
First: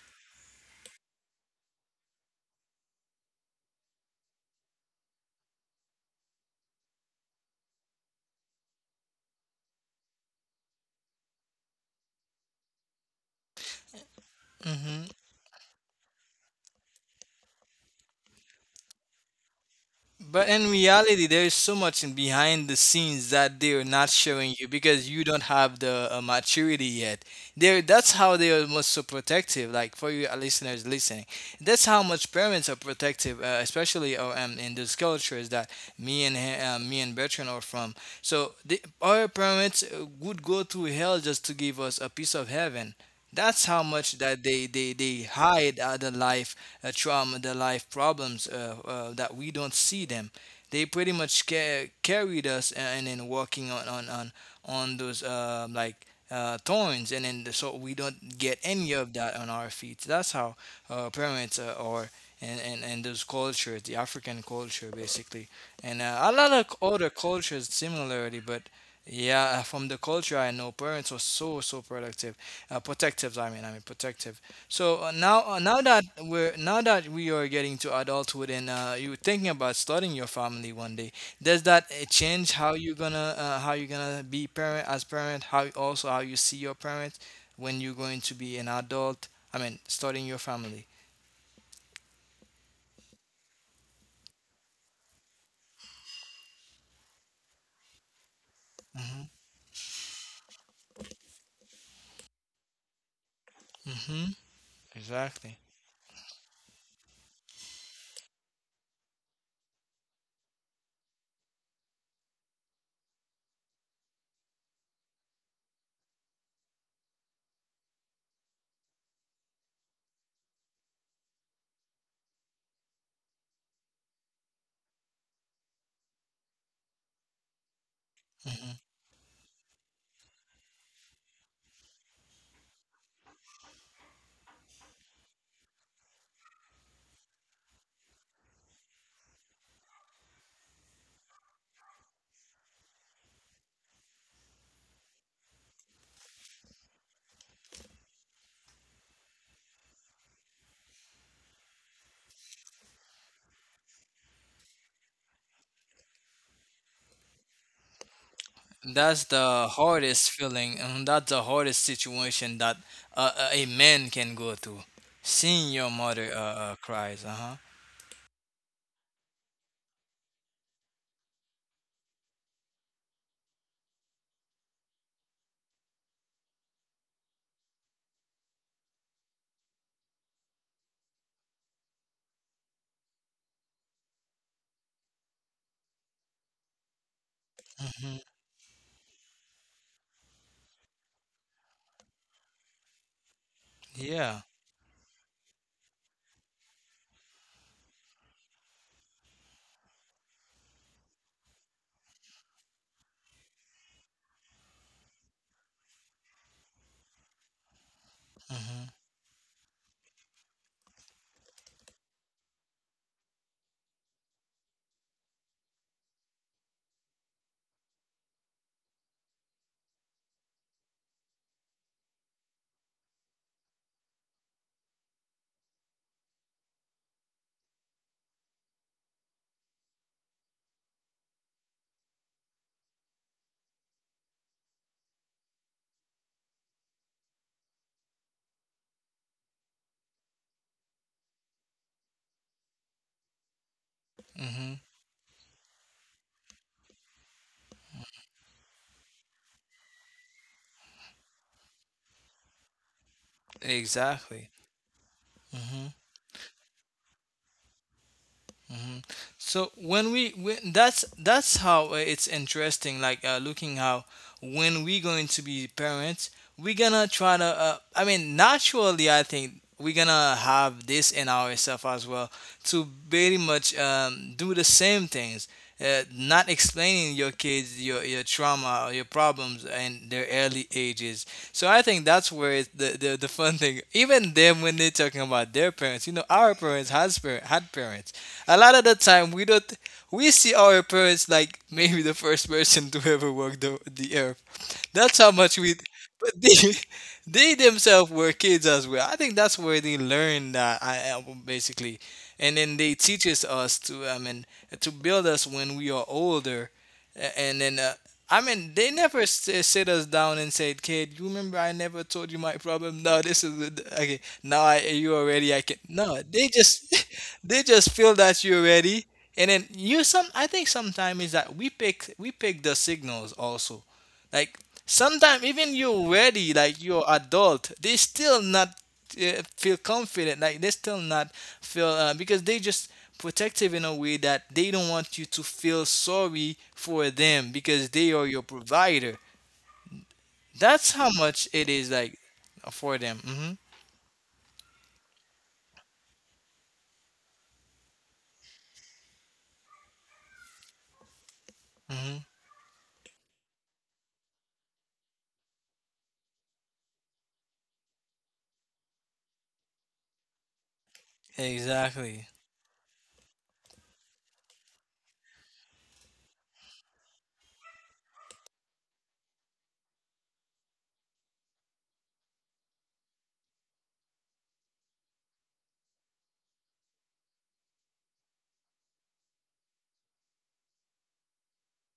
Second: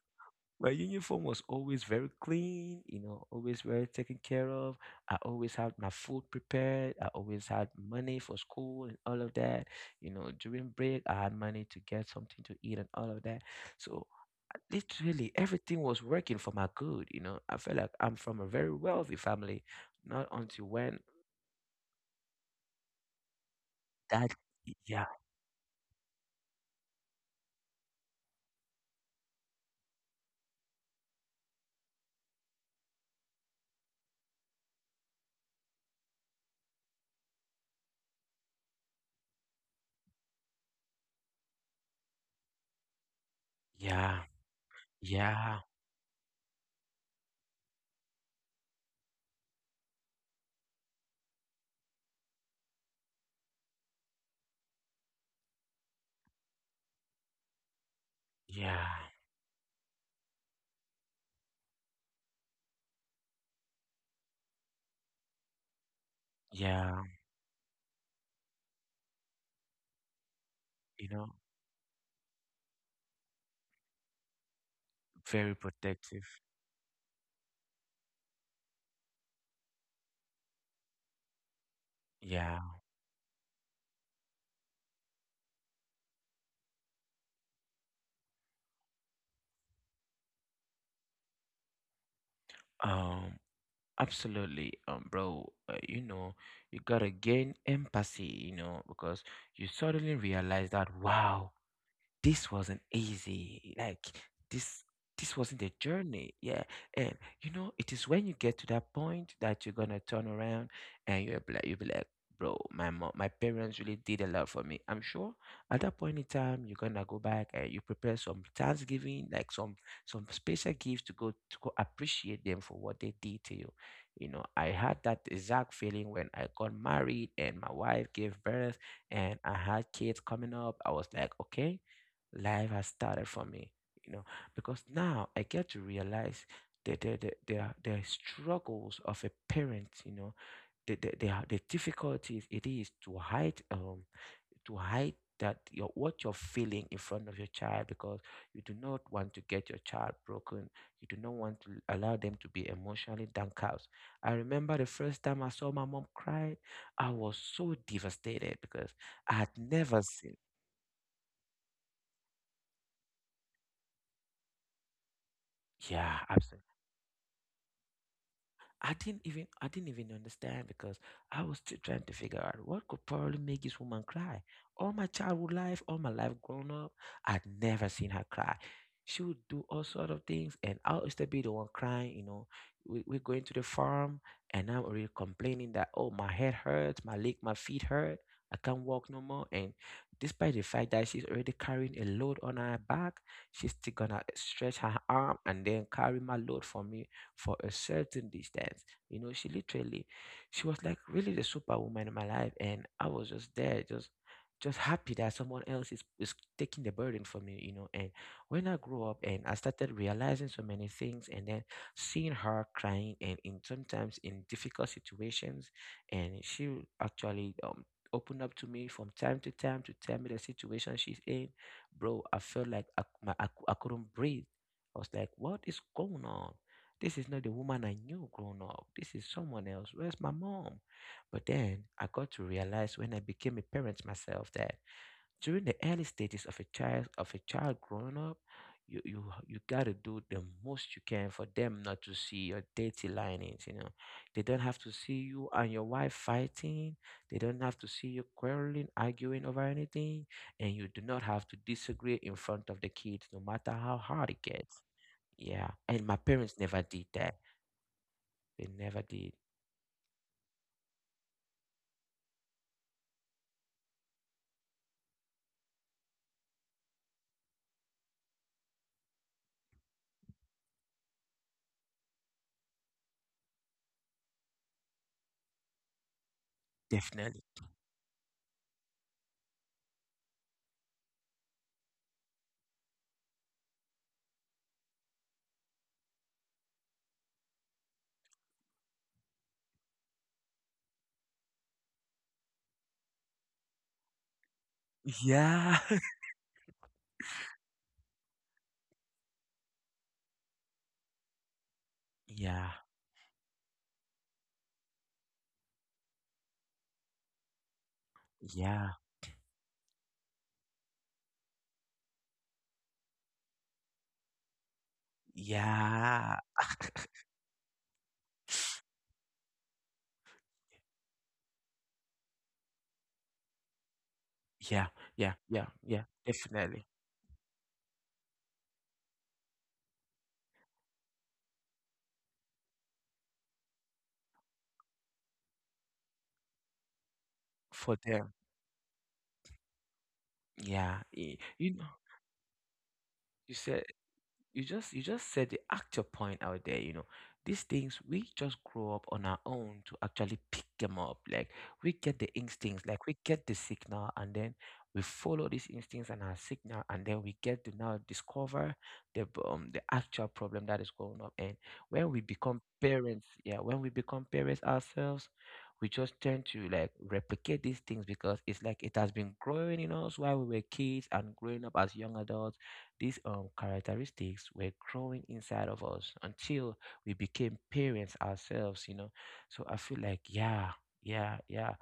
[SPEAKER 2] My uniform was always very clean, you know, always very taken care of. I always had my food prepared. I always had money for school and all of that. You know, during break, I had money to get something to eat and all of that. So I
[SPEAKER 1] hmm
[SPEAKER 2] literally everything was working for my good. You know, I felt like I'm from a very wealthy family. Not
[SPEAKER 1] But
[SPEAKER 2] until
[SPEAKER 1] in
[SPEAKER 2] when
[SPEAKER 1] reality, there is so much in behind the scenes that they're not
[SPEAKER 2] that,
[SPEAKER 1] showing you
[SPEAKER 2] yeah,
[SPEAKER 1] because you don't have the maturity yet. There, that's how they are most so protective. Like for you listeners listening, that's how much parents are protective, especially in those cultures that me and Bertrand are from. So our parents would go through hell just to give us a piece of heaven. That's how much
[SPEAKER 2] yeah,
[SPEAKER 1] that they
[SPEAKER 2] yeah,
[SPEAKER 1] hide other life trauma, the life problems that we don't see them. They pretty much carried us and then working on those like thorns, and then so we don't get any
[SPEAKER 2] yeah,
[SPEAKER 1] of that on our feet. That's how parents are. And those cultures, the African culture basically, and a lot of
[SPEAKER 2] yeah,
[SPEAKER 1] other cultures similarly. But yeah, from the culture I know,
[SPEAKER 2] you
[SPEAKER 1] parents were
[SPEAKER 2] know,
[SPEAKER 1] so productive protective. I mean protective. So
[SPEAKER 2] very
[SPEAKER 1] now that
[SPEAKER 2] protective.
[SPEAKER 1] we are getting to adulthood, and you're thinking about starting your family one day, does that change
[SPEAKER 2] Yeah.
[SPEAKER 1] how you're gonna how you're gonna be parent as parent? How also how you see your parents when you're going to be an adult? I mean, starting your family.
[SPEAKER 2] Um, absolutely, bro. You know, you gotta gain empathy, you know, because
[SPEAKER 1] hmm
[SPEAKER 2] you suddenly realize that wow, this wasn't easy. Like
[SPEAKER 1] hmm
[SPEAKER 2] this this
[SPEAKER 1] Exactly.
[SPEAKER 2] wasn't a journey. Yeah. And you know, it is when you get to that point that you're gonna turn around and you'll be like, bro, my parents really did a lot for me. I'm sure at that point in time you're gonna go back and you prepare some Thanksgiving, like some special gifts to go appreciate them for what they did to you. You know, I had that exact feeling when I got married and my wife gave
[SPEAKER 1] Mhm.
[SPEAKER 2] birth and I had kids coming up. I was like, okay, life has started for me, you know, because now I get to realize the struggles of a parent, you know, the difficulties it is to hide, to hide that your what you're feeling in front of your child, because you do not want to get your child broken, you do not want to allow them to be emotionally downcast. I remember the first time I saw my mom cry. I was so devastated because
[SPEAKER 1] That's
[SPEAKER 2] I had
[SPEAKER 1] the
[SPEAKER 2] never
[SPEAKER 1] hardest
[SPEAKER 2] seen.
[SPEAKER 1] feeling, and that's the hardest situation that a man can go through. Seeing your
[SPEAKER 2] Yeah,
[SPEAKER 1] mother
[SPEAKER 2] absolutely.
[SPEAKER 1] cries.
[SPEAKER 2] I didn't even understand, because I was still trying to figure out what could probably make this woman cry. All my childhood life, all my life grown up, I'd never seen her cry. She would do all sort of things, and I'll still be the one crying. You know, we're going to the farm, and I'm already complaining that oh my head hurts, my leg, my feet
[SPEAKER 1] Mm-hmm.
[SPEAKER 2] hurt, I can't walk no more. And despite the fact that she's already carrying a load on her back, she's still gonna
[SPEAKER 1] Yeah.
[SPEAKER 2] stretch her arm and then carry my load for me for a certain distance. You know, she literally, she was like really the superwoman in my life, and I was just there, just happy that someone else is taking the burden for me, you know. And when
[SPEAKER 1] Mm-hmm.
[SPEAKER 2] I grew up and I started realizing so many things and then seeing her crying and in sometimes in difficult situations, and she actually opened up to me from time to time to tell me the situation she's in. Bro, I felt like I, c- my, I, cou- I couldn't breathe. I was like, what is going on? This is not the woman I knew growing up. This is someone else. Where's my mom? But then I got to realize when I became a parent myself that during the early stages of a child growing up, you gotta do the most you can for them not to see your dirty linings. They
[SPEAKER 1] Mm-hmm.
[SPEAKER 2] don't have to see you and your wife fighting. They don't have to see you quarreling, arguing over anything, and you do not have to disagree in front of the kids, no matter how
[SPEAKER 1] Exactly.
[SPEAKER 2] hard it gets.
[SPEAKER 1] Mm-hmm.
[SPEAKER 2] Yeah, and my parents never did that. They
[SPEAKER 1] Mm-hmm.
[SPEAKER 2] never did.
[SPEAKER 1] So when we when, that's how it's interesting. Like looking how when we going to be parents, we're gonna try to I mean naturally I think we're gonna have this in ourselves as well to very much do the same things, not explaining your
[SPEAKER 2] Definitely.
[SPEAKER 1] kids your trauma or your problems in their early ages. So I think that's where it's the fun thing even them when they're talking about their parents, you know, our parents has had parents. A lot of the time we don't, we see our parents like maybe the first person to ever walk the earth. That's how much we,
[SPEAKER 2] Yeah.
[SPEAKER 1] but they, they themselves were kids as well. I think that's where they learn that basically, and then
[SPEAKER 2] Yeah.
[SPEAKER 1] they teaches us to I mean to build us when we are older. And then I mean they
[SPEAKER 2] Yeah.
[SPEAKER 1] never sit us down and said, "Kid, you remember I never told you my problem? No, this is okay. Now I you already I can no. They
[SPEAKER 2] Yeah.
[SPEAKER 1] just they just feel that you're ready." And then you some I think sometimes is that we pick the signals also, like
[SPEAKER 2] Yeah.
[SPEAKER 1] sometimes
[SPEAKER 2] Yeah.
[SPEAKER 1] even
[SPEAKER 2] Yeah.
[SPEAKER 1] you're
[SPEAKER 2] Yeah.
[SPEAKER 1] ready, like
[SPEAKER 2] Definitely.
[SPEAKER 1] you're adult, they still not feel confident. Like they still not feel because they just protective in a way that they don't want you to feel sorry for them because
[SPEAKER 2] For
[SPEAKER 1] they are your
[SPEAKER 2] them.
[SPEAKER 1] provider. That's how
[SPEAKER 2] Yeah.
[SPEAKER 1] much it is
[SPEAKER 2] You know,
[SPEAKER 1] like for them.
[SPEAKER 2] you said you just said the actual point out there, you know, these things we just grow up on our own to actually pick them up, like we
[SPEAKER 1] Hmm
[SPEAKER 2] get the instincts, like we get the signal, and then we follow these instincts and our signal, and then we get to now discover the the actual problem that is going up. And when
[SPEAKER 1] Exactly.
[SPEAKER 2] we become parents, yeah, when we become parents ourselves, we just tend to like replicate these things because it's like it has been growing in us while we were kids and growing up as young adults. These characteristics were growing inside of us until we became parents ourselves, you know. So I feel like, yeah, yeah, yeah.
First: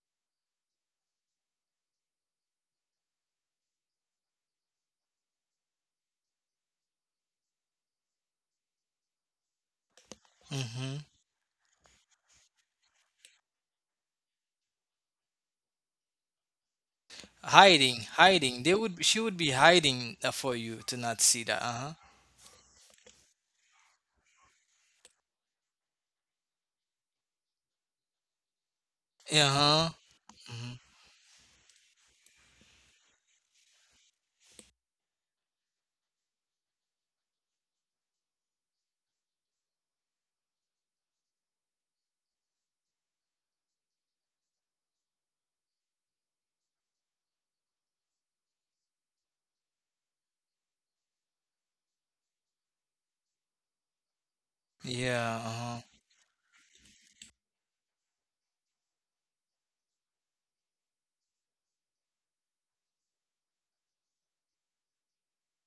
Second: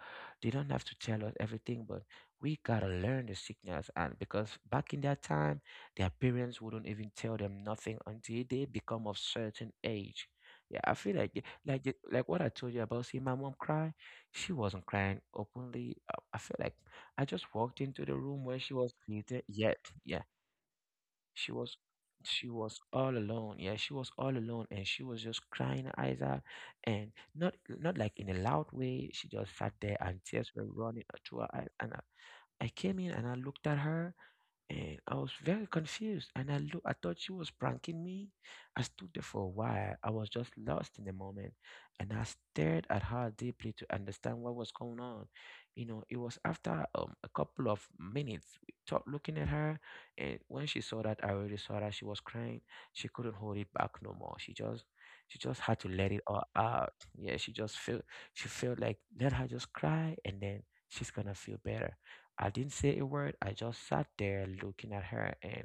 [SPEAKER 2] They don't have to tell us everything, but we gotta learn the signals. And because back in that time, their parents wouldn't even tell them nothing until they become of certain age. Yeah, I
[SPEAKER 1] hmm
[SPEAKER 2] feel like like what I told you about seeing my mom cry. She wasn't crying openly. I feel like I just walked into
[SPEAKER 1] Hiding,
[SPEAKER 2] the room where
[SPEAKER 1] hiding.
[SPEAKER 2] she
[SPEAKER 1] They
[SPEAKER 2] was
[SPEAKER 1] would, she would
[SPEAKER 2] seated.
[SPEAKER 1] be
[SPEAKER 2] Yet,
[SPEAKER 1] hiding
[SPEAKER 2] yeah,
[SPEAKER 1] for you to not see
[SPEAKER 2] she
[SPEAKER 1] that. Uh
[SPEAKER 2] was
[SPEAKER 1] huh.
[SPEAKER 2] she was all alone. Yeah, she was all alone and she was just crying her eyes out, and not like in a loud way. She
[SPEAKER 1] Uh
[SPEAKER 2] just sat
[SPEAKER 1] huh.
[SPEAKER 2] there and tears were
[SPEAKER 1] hmm
[SPEAKER 2] running through her eyes, and I came in and I looked at her, and I was very confused. And I look, I thought she was pranking me. I stood there for a while. I was just lost in the moment, and I stared at her deeply to understand what was going on. You know, it was after a couple of minutes we stopped looking at her, and when she saw that I already saw that she was crying, she couldn't hold it back no more. She just had
[SPEAKER 1] Yeah.
[SPEAKER 2] to let it all out. Yeah, she just felt, she felt like let her just cry, and then she's gonna feel better. I didn't say a word. I just sat there looking at her, and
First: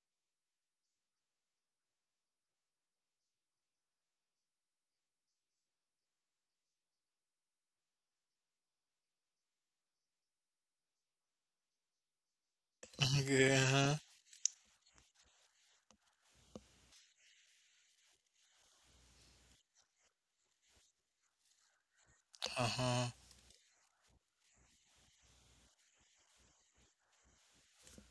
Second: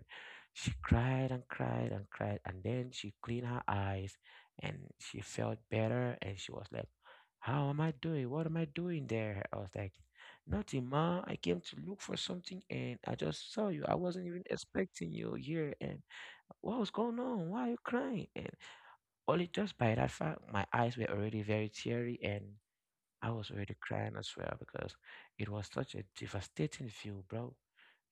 [SPEAKER 2] she cried and cried and cried. And then she cleaned her eyes and she felt better. And she was like, how am I doing? What am I doing there? I was like, nothing, ma. I came to look for something and I just saw you. I
[SPEAKER 1] Uh-huh.
[SPEAKER 2] wasn't even expecting you here. And what was going on? Why are you crying? And only just by that fact, my eyes were already very teary. And
[SPEAKER 1] Uh-huh.
[SPEAKER 2] I was already crying as well because it was such a devastating view, bro.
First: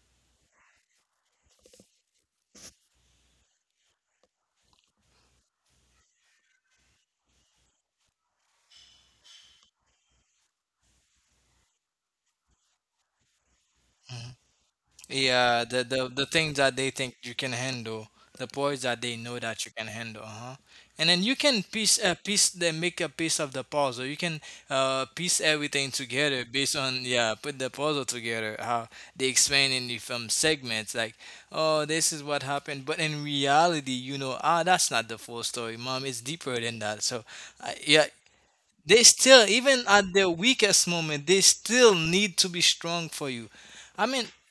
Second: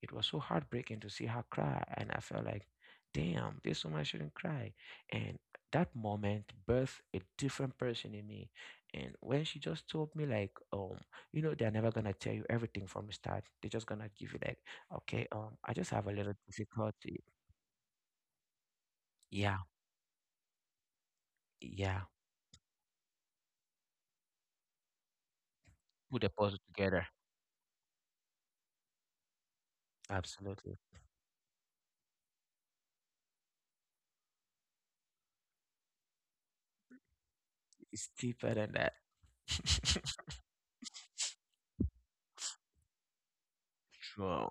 [SPEAKER 2] It was so heartbreaking to see her cry, and I felt like, damn, this woman shouldn't cry. And that moment birthed a different person in me. And when she just told me, like, you know, they're never gonna tell you everything from the start. They're just gonna give you like, okay,
[SPEAKER 1] Yeah,
[SPEAKER 2] I
[SPEAKER 1] the
[SPEAKER 2] just have
[SPEAKER 1] the
[SPEAKER 2] a
[SPEAKER 1] the
[SPEAKER 2] little
[SPEAKER 1] things that they think
[SPEAKER 2] difficulty.
[SPEAKER 1] you can handle, the parts that they know
[SPEAKER 2] Yeah,
[SPEAKER 1] that you can handle, uh-huh. And then you can piece
[SPEAKER 2] yeah.
[SPEAKER 1] a piece then make a piece of the puzzle. You can piece everything
[SPEAKER 2] Put the
[SPEAKER 1] together
[SPEAKER 2] puzzle
[SPEAKER 1] based on
[SPEAKER 2] together.
[SPEAKER 1] yeah, put the puzzle together. How they explain in the film
[SPEAKER 2] Absolutely.
[SPEAKER 1] segments, like, oh, this is what happened, but in reality, you know, ah, that's not the full story, mom. It's deeper than that. So, yeah,
[SPEAKER 2] It's deeper than that.
[SPEAKER 1] they still even at their weakest moment, they still need to be strong for you. I mean,
[SPEAKER 2] True.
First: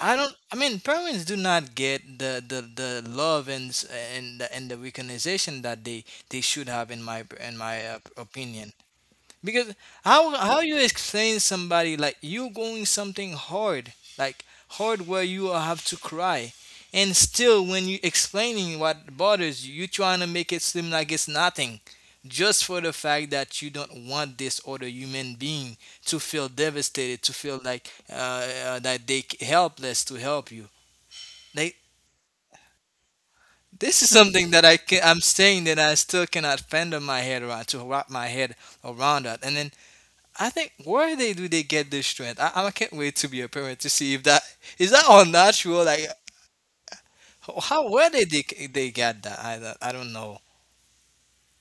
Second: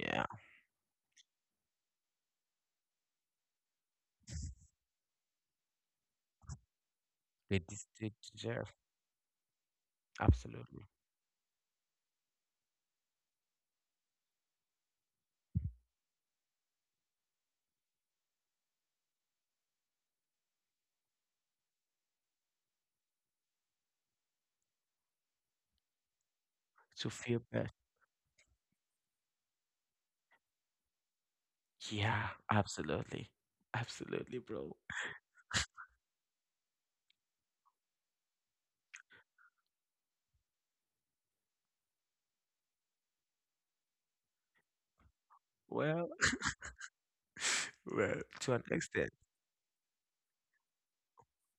[SPEAKER 1] I don't. I mean, parents do not get the love and and the recognition that they should have in
[SPEAKER 2] They,
[SPEAKER 1] my
[SPEAKER 2] des- they deserve,
[SPEAKER 1] opinion. Because how you
[SPEAKER 2] absolutely,
[SPEAKER 1] explain somebody like you going something hard, like hard where you will have to cry, and still when you explaining what bothers you, you trying to make it seem like it's nothing, just for the fact that you don't want this other human being to feel
[SPEAKER 2] to
[SPEAKER 1] devastated, to
[SPEAKER 2] feel
[SPEAKER 1] feel
[SPEAKER 2] bad.
[SPEAKER 1] like that they helpless to help you. Like
[SPEAKER 2] Yeah, absolutely.
[SPEAKER 1] this is
[SPEAKER 2] Absolutely,
[SPEAKER 1] something that
[SPEAKER 2] bro.
[SPEAKER 1] I'm saying that I still cannot fend on my head around to wrap my head around that. And then I think where they do they get this strength? I can't wait to be a parent to see if that is that unnatural. Like
[SPEAKER 2] Well,
[SPEAKER 1] how where
[SPEAKER 2] well,
[SPEAKER 1] did
[SPEAKER 2] to an
[SPEAKER 1] they
[SPEAKER 2] extent.
[SPEAKER 1] get that? I don't know.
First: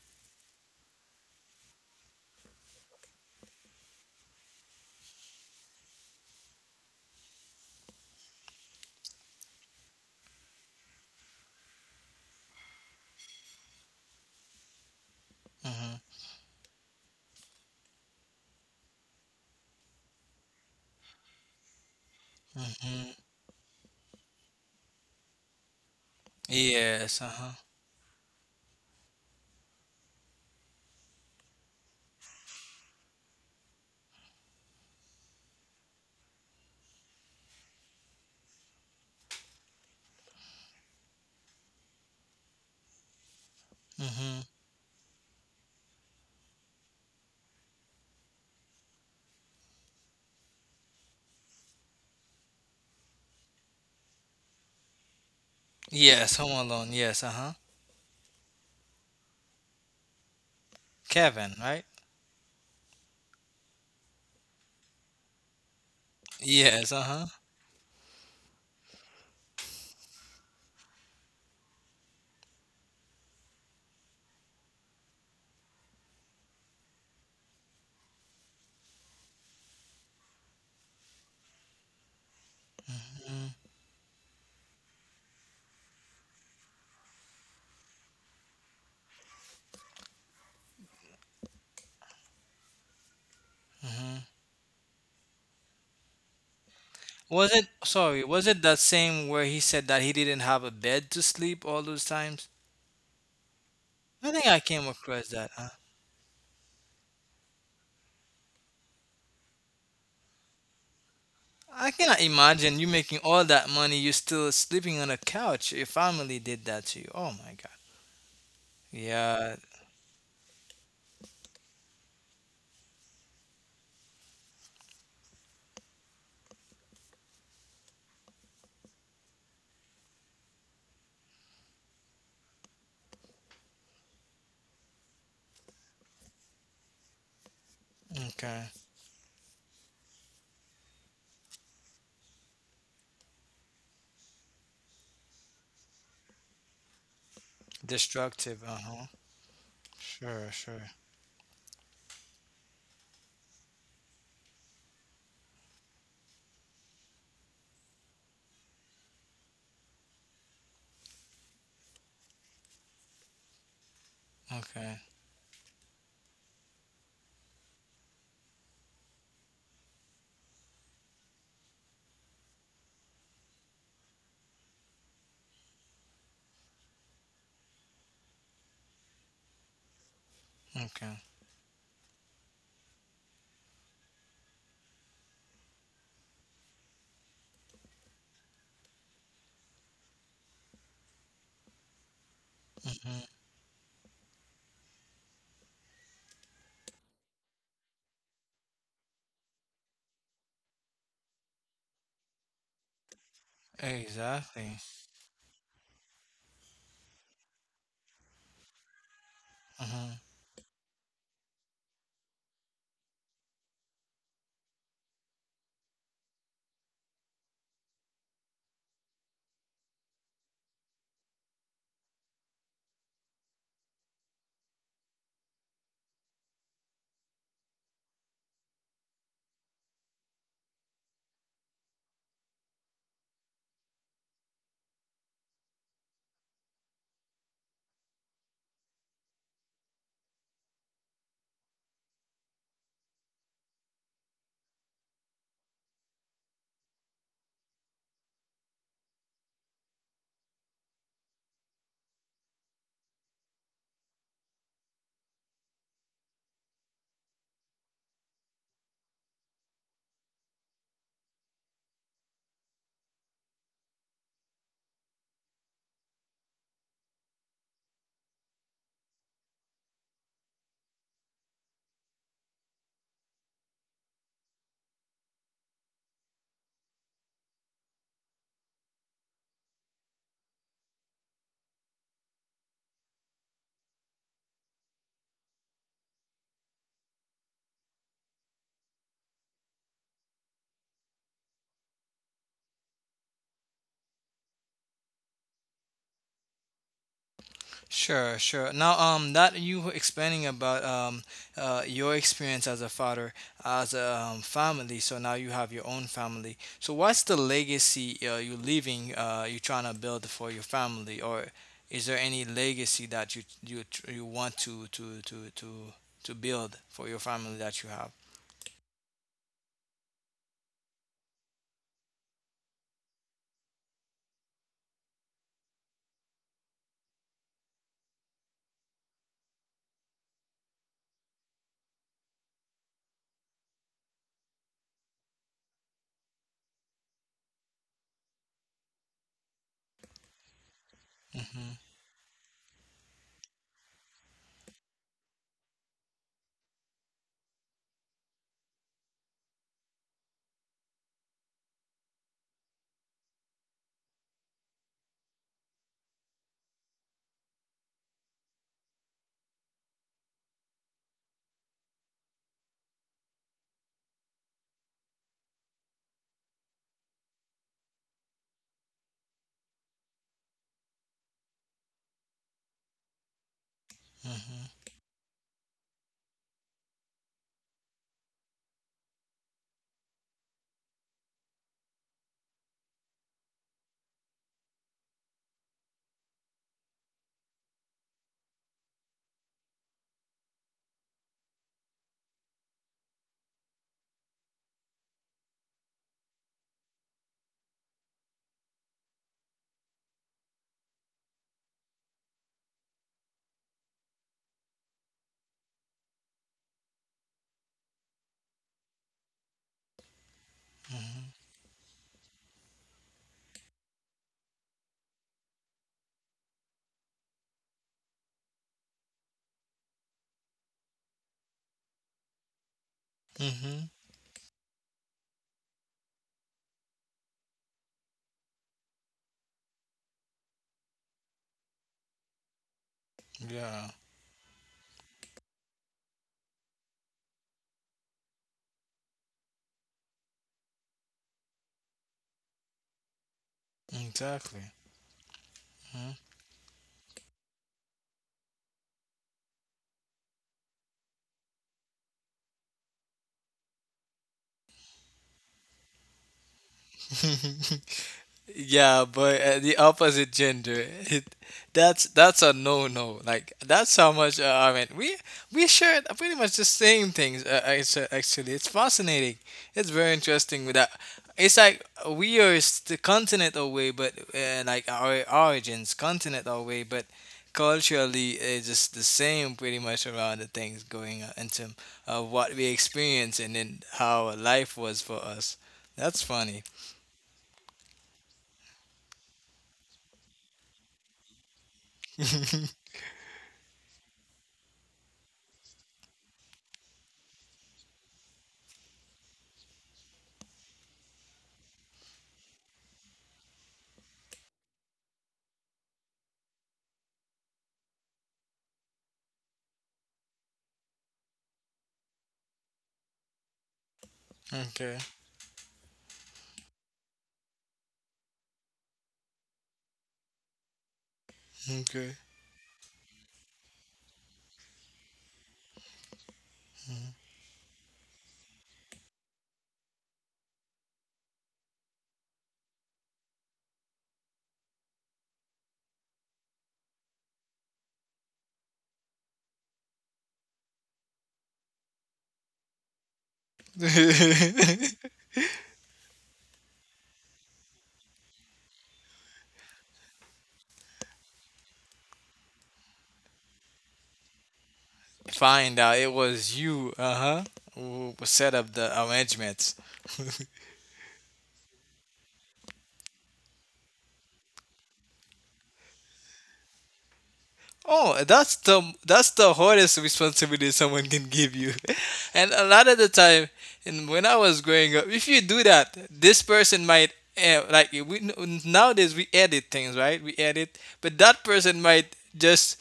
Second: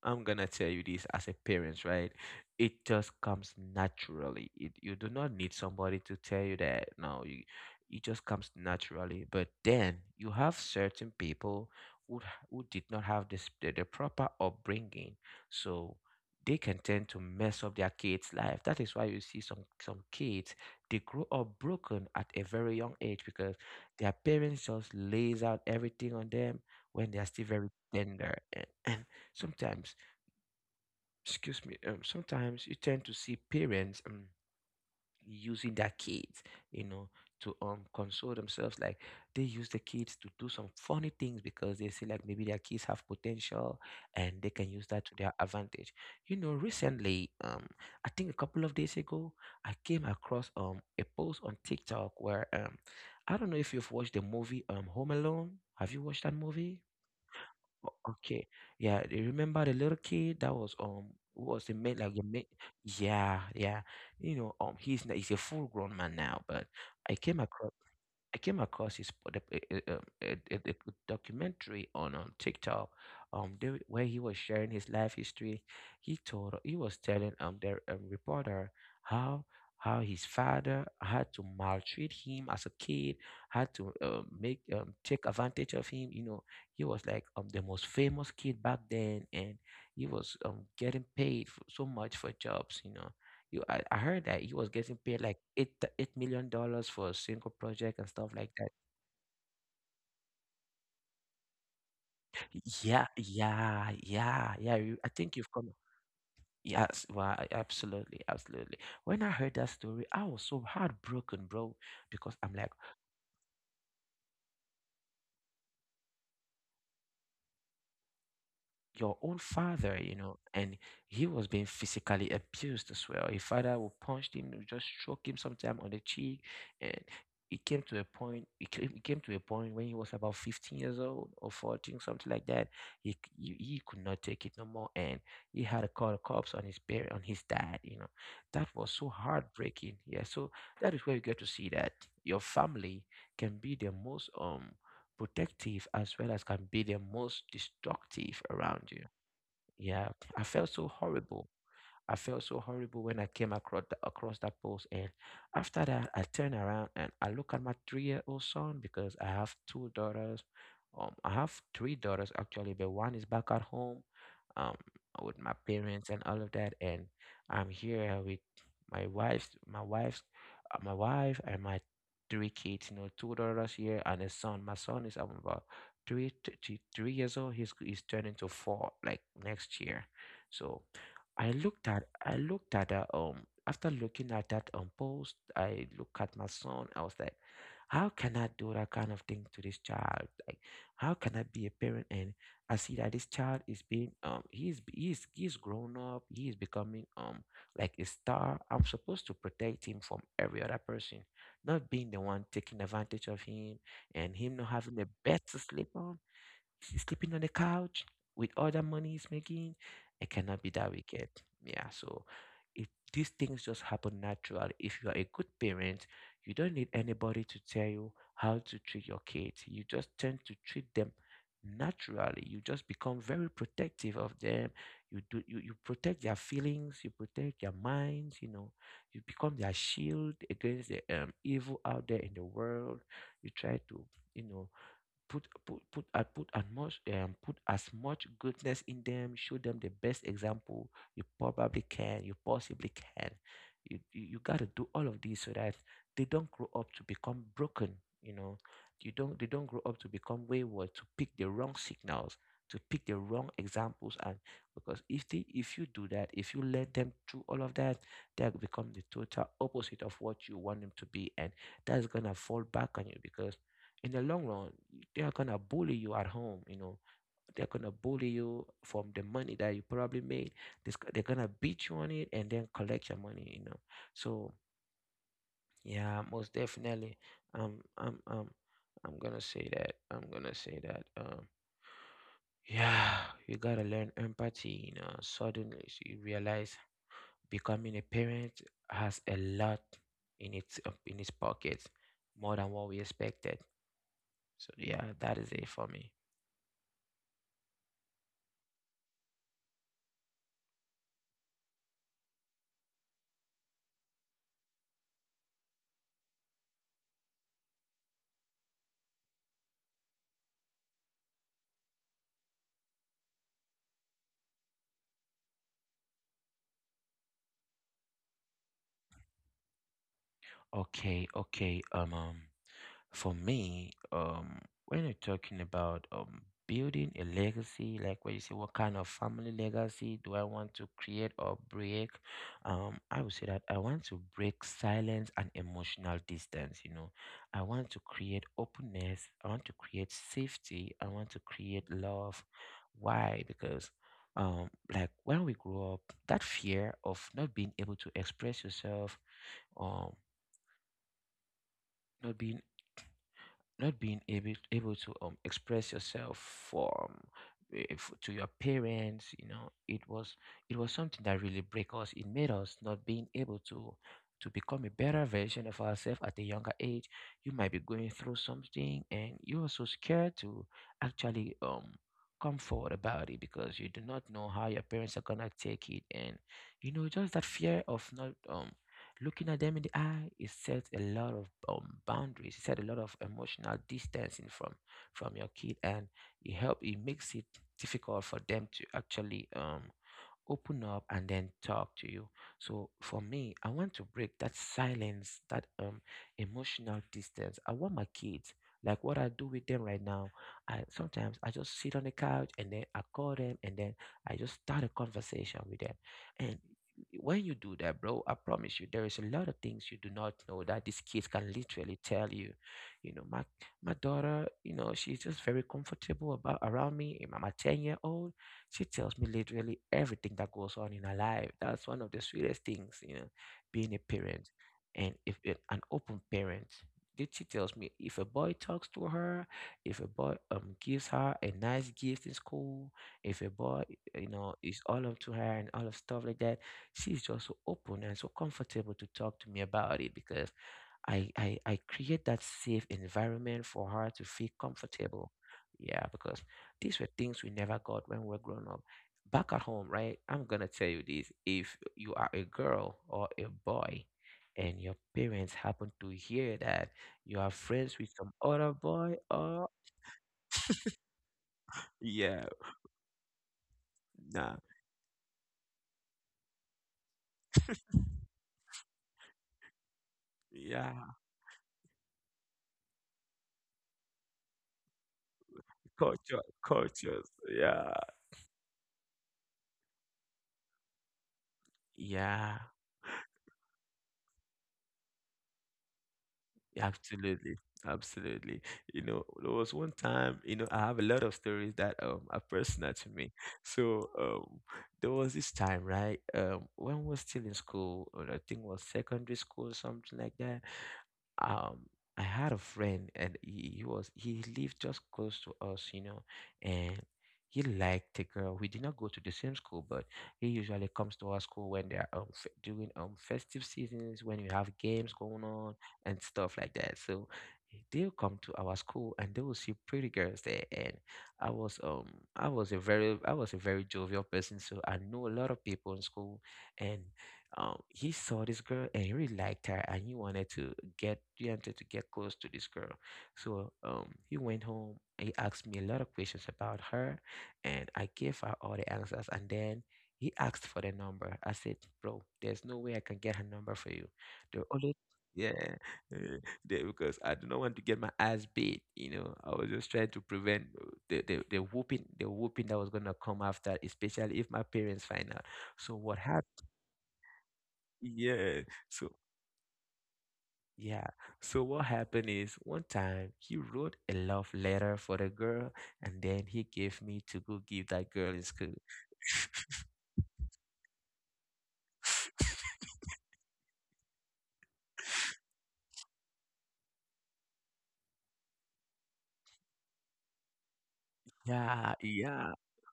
[SPEAKER 2] I'm gonna tell you this as a parent, right? It just comes naturally. It, you do not need somebody to tell you that. No, you, it just comes naturally. But then you have certain people who, who did not have this the proper upbringing, so
[SPEAKER 1] hmm
[SPEAKER 2] they can tend to mess up their kids' life. That is why you see some kids they grow up broken at a very young age
[SPEAKER 1] hmm
[SPEAKER 2] because their parents just lays out everything on them when they
[SPEAKER 1] Yes.
[SPEAKER 2] are
[SPEAKER 1] Uh
[SPEAKER 2] still
[SPEAKER 1] huh.
[SPEAKER 2] very tender. And sometimes excuse me, sometimes you tend to see parents using their kids, you know, to console themselves. Like they use the kids to do some funny things because they see like maybe their kids have potential and
[SPEAKER 1] hmm
[SPEAKER 2] they can use that to their advantage. You know, recently, I think a couple of days ago, I came across a post on TikTok where, I don't know if you've watched the movie Home Alone. Have you watched that
[SPEAKER 1] Yes. Home
[SPEAKER 2] movie?
[SPEAKER 1] Alone. Yes. Uh huh.
[SPEAKER 2] O- Okay. Yeah, do you remember the little kid that was who
[SPEAKER 1] Kevin.
[SPEAKER 2] was the
[SPEAKER 1] Right.
[SPEAKER 2] main, like the main yeah, yeah. You know, he's a full grown man now, but
[SPEAKER 1] Yes. Uh
[SPEAKER 2] I
[SPEAKER 1] huh.
[SPEAKER 2] came across I came across his pod- a documentary on TikTok, there, where he was sharing his life history. He was telling the reporter how his father had to maltreat him as a kid, had to make take advantage of him. You know, he was like the most famous kid back then, and he was getting paid for, so much for jobs. You know, you, I heard that he was getting paid like eight million dollars for a
[SPEAKER 1] Was
[SPEAKER 2] single
[SPEAKER 1] it
[SPEAKER 2] project and
[SPEAKER 1] sorry?
[SPEAKER 2] stuff
[SPEAKER 1] Was
[SPEAKER 2] like
[SPEAKER 1] it
[SPEAKER 2] that.
[SPEAKER 1] that same where he said that he didn't have a bed to sleep all those times?
[SPEAKER 2] Yeah, yeah,
[SPEAKER 1] I think I
[SPEAKER 2] yeah, yeah.
[SPEAKER 1] came
[SPEAKER 2] You, I
[SPEAKER 1] across
[SPEAKER 2] think
[SPEAKER 1] that.
[SPEAKER 2] you've
[SPEAKER 1] Huh?
[SPEAKER 2] come. Yes, well, I- absolutely, absolutely. When I heard that story, I was so heartbroken, bro,
[SPEAKER 1] I cannot
[SPEAKER 2] because I'm like.
[SPEAKER 1] imagine you making all that money, you're still sleeping on a couch. Your family did that to you. Oh my God.
[SPEAKER 2] Your own
[SPEAKER 1] Yeah,
[SPEAKER 2] father, you know, and he was being physically abused as well. His father would punch him, would just stroke him sometime on the cheek, and it came to a point. It came to a point when he was about 15 years old or 14, something like that. He, he could not take it no more, and he had to call the cops on his parent, on his dad. You know,
[SPEAKER 1] okay.
[SPEAKER 2] that was so heartbreaking. Yeah, so that is where you get to see that your family can be the most protective as well as can be the most destructive
[SPEAKER 1] Destructive,
[SPEAKER 2] around you.
[SPEAKER 1] uh-huh.
[SPEAKER 2] Yeah, I
[SPEAKER 1] Sure,
[SPEAKER 2] felt
[SPEAKER 1] sure.
[SPEAKER 2] so horrible I felt so horrible when I came across, across that post. And after that, I turned around and I look at my three-year-old son because I have two daughters. I have three daughters actually, but one is back at home, um,
[SPEAKER 1] Okay,
[SPEAKER 2] with my parents and all of that. And I'm here with my wife's, my wife's, my wife and my three kids. You know, two daughters here and a son. My son is about 3 years old. He's turning to four like next year. So
[SPEAKER 1] okay.
[SPEAKER 2] I looked at that after looking at that post, I look at my son. I was like, how can I do that kind of thing to this child? Like, how can I be a parent? And I see that
[SPEAKER 1] hmm
[SPEAKER 2] this child is being he's grown up. He is becoming like a star. I'm supposed to protect him from every other person, not being the one taking advantage of him, and him not
[SPEAKER 1] Exactly.
[SPEAKER 2] having a bed to sleep on, sleeping on the couch with other money he's making.
[SPEAKER 1] hmm
[SPEAKER 2] It cannot be that wicked. Yeah, so if these things just happen naturally, if you are a good parent, you don't need anybody to tell you how to treat your kids. You just tend to treat them naturally. You just become very protective of them. You protect their feelings, you protect their minds, you know, you become their shield against the evil out there in the world. You try to, you know, put as much goodness in them, show them the best example you possibly can. You got to do all of this so that they don't grow up to become broken, you know, you don't they don't grow up to become wayward, to pick the wrong signals, to pick the wrong examples. And because if they, if you do that, if you let them through all of that, they'll become the total opposite of what you want them to be, and that's gonna fall back on you because in the long run, they are gonna bully you at home. You know, they're gonna bully you from the money that you probably made. This they're gonna beat you on it and then collect your money. You know, so yeah, most definitely. Um, I'm um, I'm gonna say that. Yeah, you gotta learn empathy. You know, suddenly you realize becoming a parent has a lot in its in its pockets, more than what we expected. So yeah, that is it for me.
[SPEAKER 1] Sure, sure. Now, that you were explaining about your experience as a father, as a family. So now you have your own family. So what's the legacy you're leaving? You're trying to build for your family, or is there any legacy that you want to build for your family that you have?
[SPEAKER 2] Okay, okay. For me, when you're talking about building a legacy, like when you say what kind of family legacy do I want to create or break, I would say that I want to break silence and emotional distance, you know. I want to create openness, I want to create safety, I want to
[SPEAKER 1] hmm
[SPEAKER 2] create love. Why? Because um, like when we grow up, that fear of not being able to express yourself, um, not being not being able to express yourself from eh, to your parents, you know, it was something that really break us. It made us not being able to become a better version of ourselves at a younger age. You might be going through something and you are so scared to actually come forward about it because you do not know how
[SPEAKER 1] hmm
[SPEAKER 2] your parents are gonna take it. And you know, just that fear of not looking at them in the eye, it sets a lot of boundaries. It sets a lot of emotional distancing from your kid, and it help. It makes it difficult for them to actually open up and then talk to you. So for me, I want to break that silence, that emotional distance. I want my kids, like what I do with them right now, I sometimes I just sit on the couch and then I call them, and then I just start a conversation with them. And when you do that, bro, I promise you, there is a lot of things you do not know that these kids can literally tell you. You know, my daughter, you know, she's just very comfortable about around me, my 10-year old. She tells me literally everything that goes on in her life. That's one of the sweetest things, you know, being
[SPEAKER 1] Mm-hmm.
[SPEAKER 2] a parent. And if it, an open parent, did, she tells me if a boy talks to her, if a boy gives her a nice gift in school, if a boy,
[SPEAKER 1] Yeah.
[SPEAKER 2] you know, is all up to her and all of stuff like that, she's just so open and so comfortable to talk to me about it because I create that safe environment for her to feel
[SPEAKER 1] Exactly.
[SPEAKER 2] comfortable. Yeah, because these were things we never got when we were grown up. Back at home, right? I'm gonna tell you this. If you are a girl or a boy and your parents happen to hear that you are
[SPEAKER 1] Mhm.
[SPEAKER 2] friends with some other
[SPEAKER 1] Yeah,
[SPEAKER 2] boy
[SPEAKER 1] but
[SPEAKER 2] or
[SPEAKER 1] the opposite gender, that's
[SPEAKER 2] yeah,
[SPEAKER 1] a no-no. Like that's how much
[SPEAKER 2] nah,
[SPEAKER 1] I mean. We share pretty much the same things. It's, actually, it's fascinating. It's very interesting. With that,
[SPEAKER 2] yeah,
[SPEAKER 1] it's like we are the continent away, but like our origins,
[SPEAKER 2] culture,
[SPEAKER 1] continent away, but
[SPEAKER 2] cultures, yeah.
[SPEAKER 1] culturally it's just the same pretty much around the things going on in terms of what
[SPEAKER 2] Yeah,
[SPEAKER 1] we experience and then how life was for us. That's funny.
[SPEAKER 2] absolutely, absolutely. You know, there was one time, you know, I have a lot of stories that are personal to me. So there was this time, right? When we was still in school, or I think was secondary school, something like that. um I had a friend, and he lived just close to us, you know, and he liked a girl. We did not go to the same school, but he usually comes to our school when they're during festive seasons when you have
[SPEAKER 1] Okay.
[SPEAKER 2] games going on and stuff like that. So they'll come to our school and they will see pretty girls there. And I was
[SPEAKER 1] Okay.
[SPEAKER 2] I was a very jovial person, so I knew a lot of people in school, and he saw this girl and he really liked her, and he wanted to get close to this girl. So he went home, he asked me a lot of questions about her, and I gave her all the answers. And then he asked for the number. I said, "Bro, there's no way I can get her number for you." The only yeah uh, there, because I do not want to get my ass beat, you know. I was just trying to prevent the whooping, the whooping that was going to come after, especially if my parents find out.
[SPEAKER 1] Find
[SPEAKER 2] So
[SPEAKER 1] out
[SPEAKER 2] what
[SPEAKER 1] it
[SPEAKER 2] happened?
[SPEAKER 1] was you, uh-huh, who
[SPEAKER 2] Yeah.
[SPEAKER 1] set up the
[SPEAKER 2] So
[SPEAKER 1] arrangements.
[SPEAKER 2] yeah. So what happened is one time he wrote a love letter for the girl, and then he gave me to go give that girl
[SPEAKER 1] Oh,
[SPEAKER 2] in school.
[SPEAKER 1] that's the hardest responsibility someone can give you. And a lot of the time, and when I was growing up, if you do that, this person might like we nowadays we edit things, right? We edit, but that
[SPEAKER 2] Yeah,
[SPEAKER 1] person might
[SPEAKER 2] yeah,
[SPEAKER 1] just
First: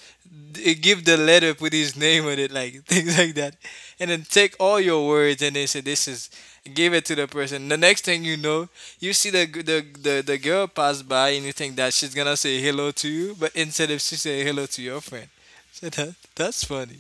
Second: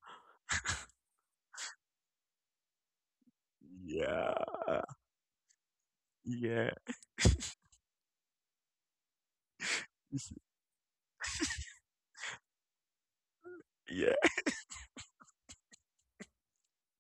[SPEAKER 1] give the letter, put his name on it, like things like that. And then
[SPEAKER 2] yeah,
[SPEAKER 1] take all your words and then say this is
[SPEAKER 2] yeah,
[SPEAKER 1] give it to the person. The next thing you know, you see the girl pass by and you think that she's gonna say hello to you, but instead of she
[SPEAKER 2] yeah.
[SPEAKER 1] say hello to your friend. So that, that's funny.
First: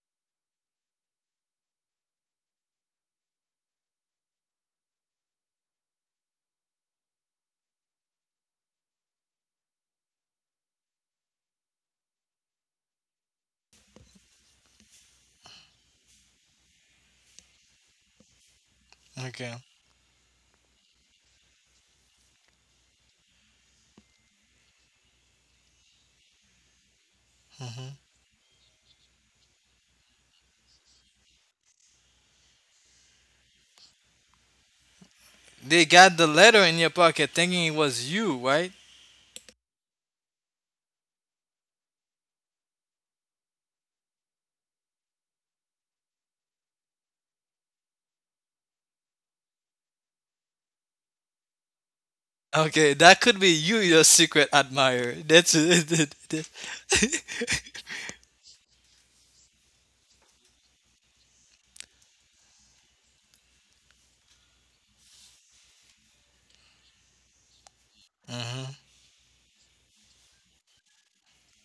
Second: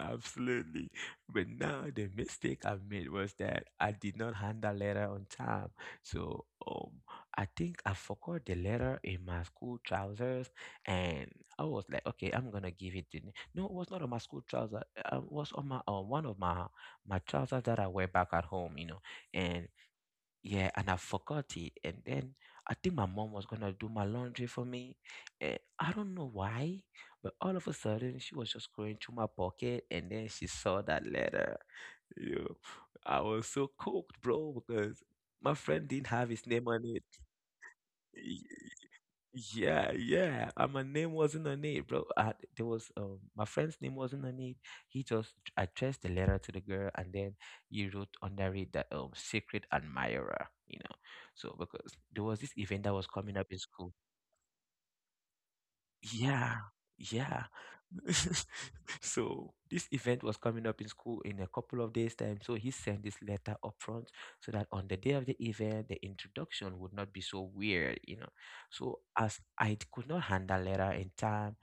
[SPEAKER 2] Absolutely. But now the mistake I made was that I did not hand the letter on time. So I think I forgot the letter in my school trousers. And I was like, okay, I'm gonna give it to— no, it was not on my school trousers. It was on my one of my trousers that I wear back at home, you know.
[SPEAKER 1] Okay.
[SPEAKER 2] And yeah, and I forgot it. And then I think my mom was gonna do my laundry for me. And I don't know why, but all of a
[SPEAKER 1] hmm
[SPEAKER 2] sudden she was just going through my pocket, and then she saw that letter. Yo, I was so cooked, bro, because my
[SPEAKER 1] they
[SPEAKER 2] friend didn't
[SPEAKER 1] got the
[SPEAKER 2] have his
[SPEAKER 1] letter
[SPEAKER 2] name
[SPEAKER 1] in
[SPEAKER 2] on
[SPEAKER 1] your pocket thinking it was you,
[SPEAKER 2] it.
[SPEAKER 1] right?
[SPEAKER 2] Yeah, yeah. And my name wasn't on it, bro. I, there was my friend's name wasn't on it. He just addressed the letter to the girl, and then he wrote under it that secret admirer. You know, so because there was this event
[SPEAKER 1] Okay,
[SPEAKER 2] that was
[SPEAKER 1] that could
[SPEAKER 2] coming
[SPEAKER 1] be
[SPEAKER 2] up in
[SPEAKER 1] you,
[SPEAKER 2] school.
[SPEAKER 1] your secret admirer. That's it.
[SPEAKER 2] Yeah, yeah. So this event was coming up in school in a couple of days' time. So he sent this letter up front so that on the day of the event, the introduction would not be so weird, you know.
[SPEAKER 1] hmm
[SPEAKER 2] So as I could not hand that letter in time,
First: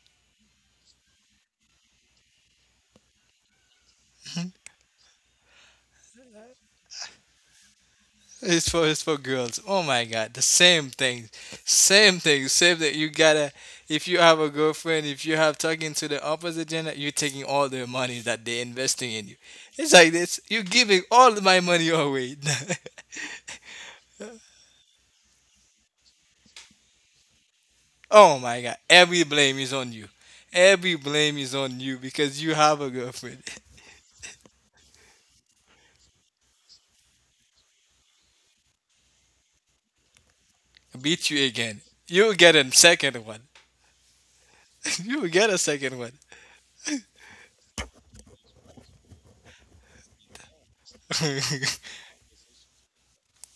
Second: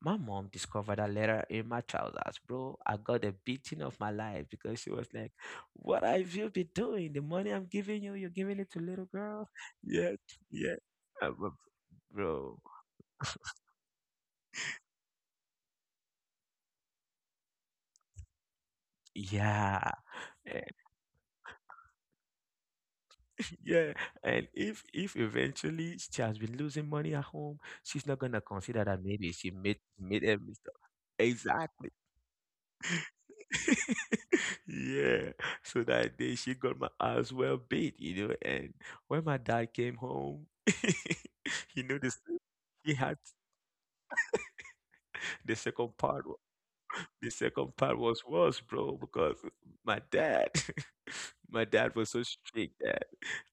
[SPEAKER 2] my mom discovered that letter in my trousers, bro. I got a beating of my life because she was like, "What have you been doing? The money I'm giving you, you're giving it to
[SPEAKER 1] It's
[SPEAKER 2] little
[SPEAKER 1] for
[SPEAKER 2] girls."
[SPEAKER 1] girls. Oh my
[SPEAKER 2] Yeah,
[SPEAKER 1] god, the
[SPEAKER 2] yeah.
[SPEAKER 1] same
[SPEAKER 2] Uh,
[SPEAKER 1] thing, same thing,
[SPEAKER 2] bro.
[SPEAKER 1] same that you gotta. If you have a girlfriend, if you have talking to the opposite gender, you're taking all their money that they're investing in you.
[SPEAKER 2] Yeah.
[SPEAKER 1] It's like this. You're giving all my money away.
[SPEAKER 2] Yeah, and if eventually she has been losing money at home, she's not
[SPEAKER 1] Oh
[SPEAKER 2] gonna
[SPEAKER 1] my god,
[SPEAKER 2] consider that
[SPEAKER 1] every
[SPEAKER 2] maybe she
[SPEAKER 1] blame is
[SPEAKER 2] made
[SPEAKER 1] on you.
[SPEAKER 2] made a mistake.
[SPEAKER 1] Every blame is on
[SPEAKER 2] Exactly.
[SPEAKER 1] you because you have a girlfriend.
[SPEAKER 2] Yeah. So that day she got my ass well beat, you know. And when my dad came home,
[SPEAKER 1] Beat you again.
[SPEAKER 2] he know this,
[SPEAKER 1] You get a
[SPEAKER 2] he had
[SPEAKER 1] second one. You get a
[SPEAKER 2] the second
[SPEAKER 1] second one.
[SPEAKER 2] part. The second part was worse, bro, because my dad, my dad was so strict that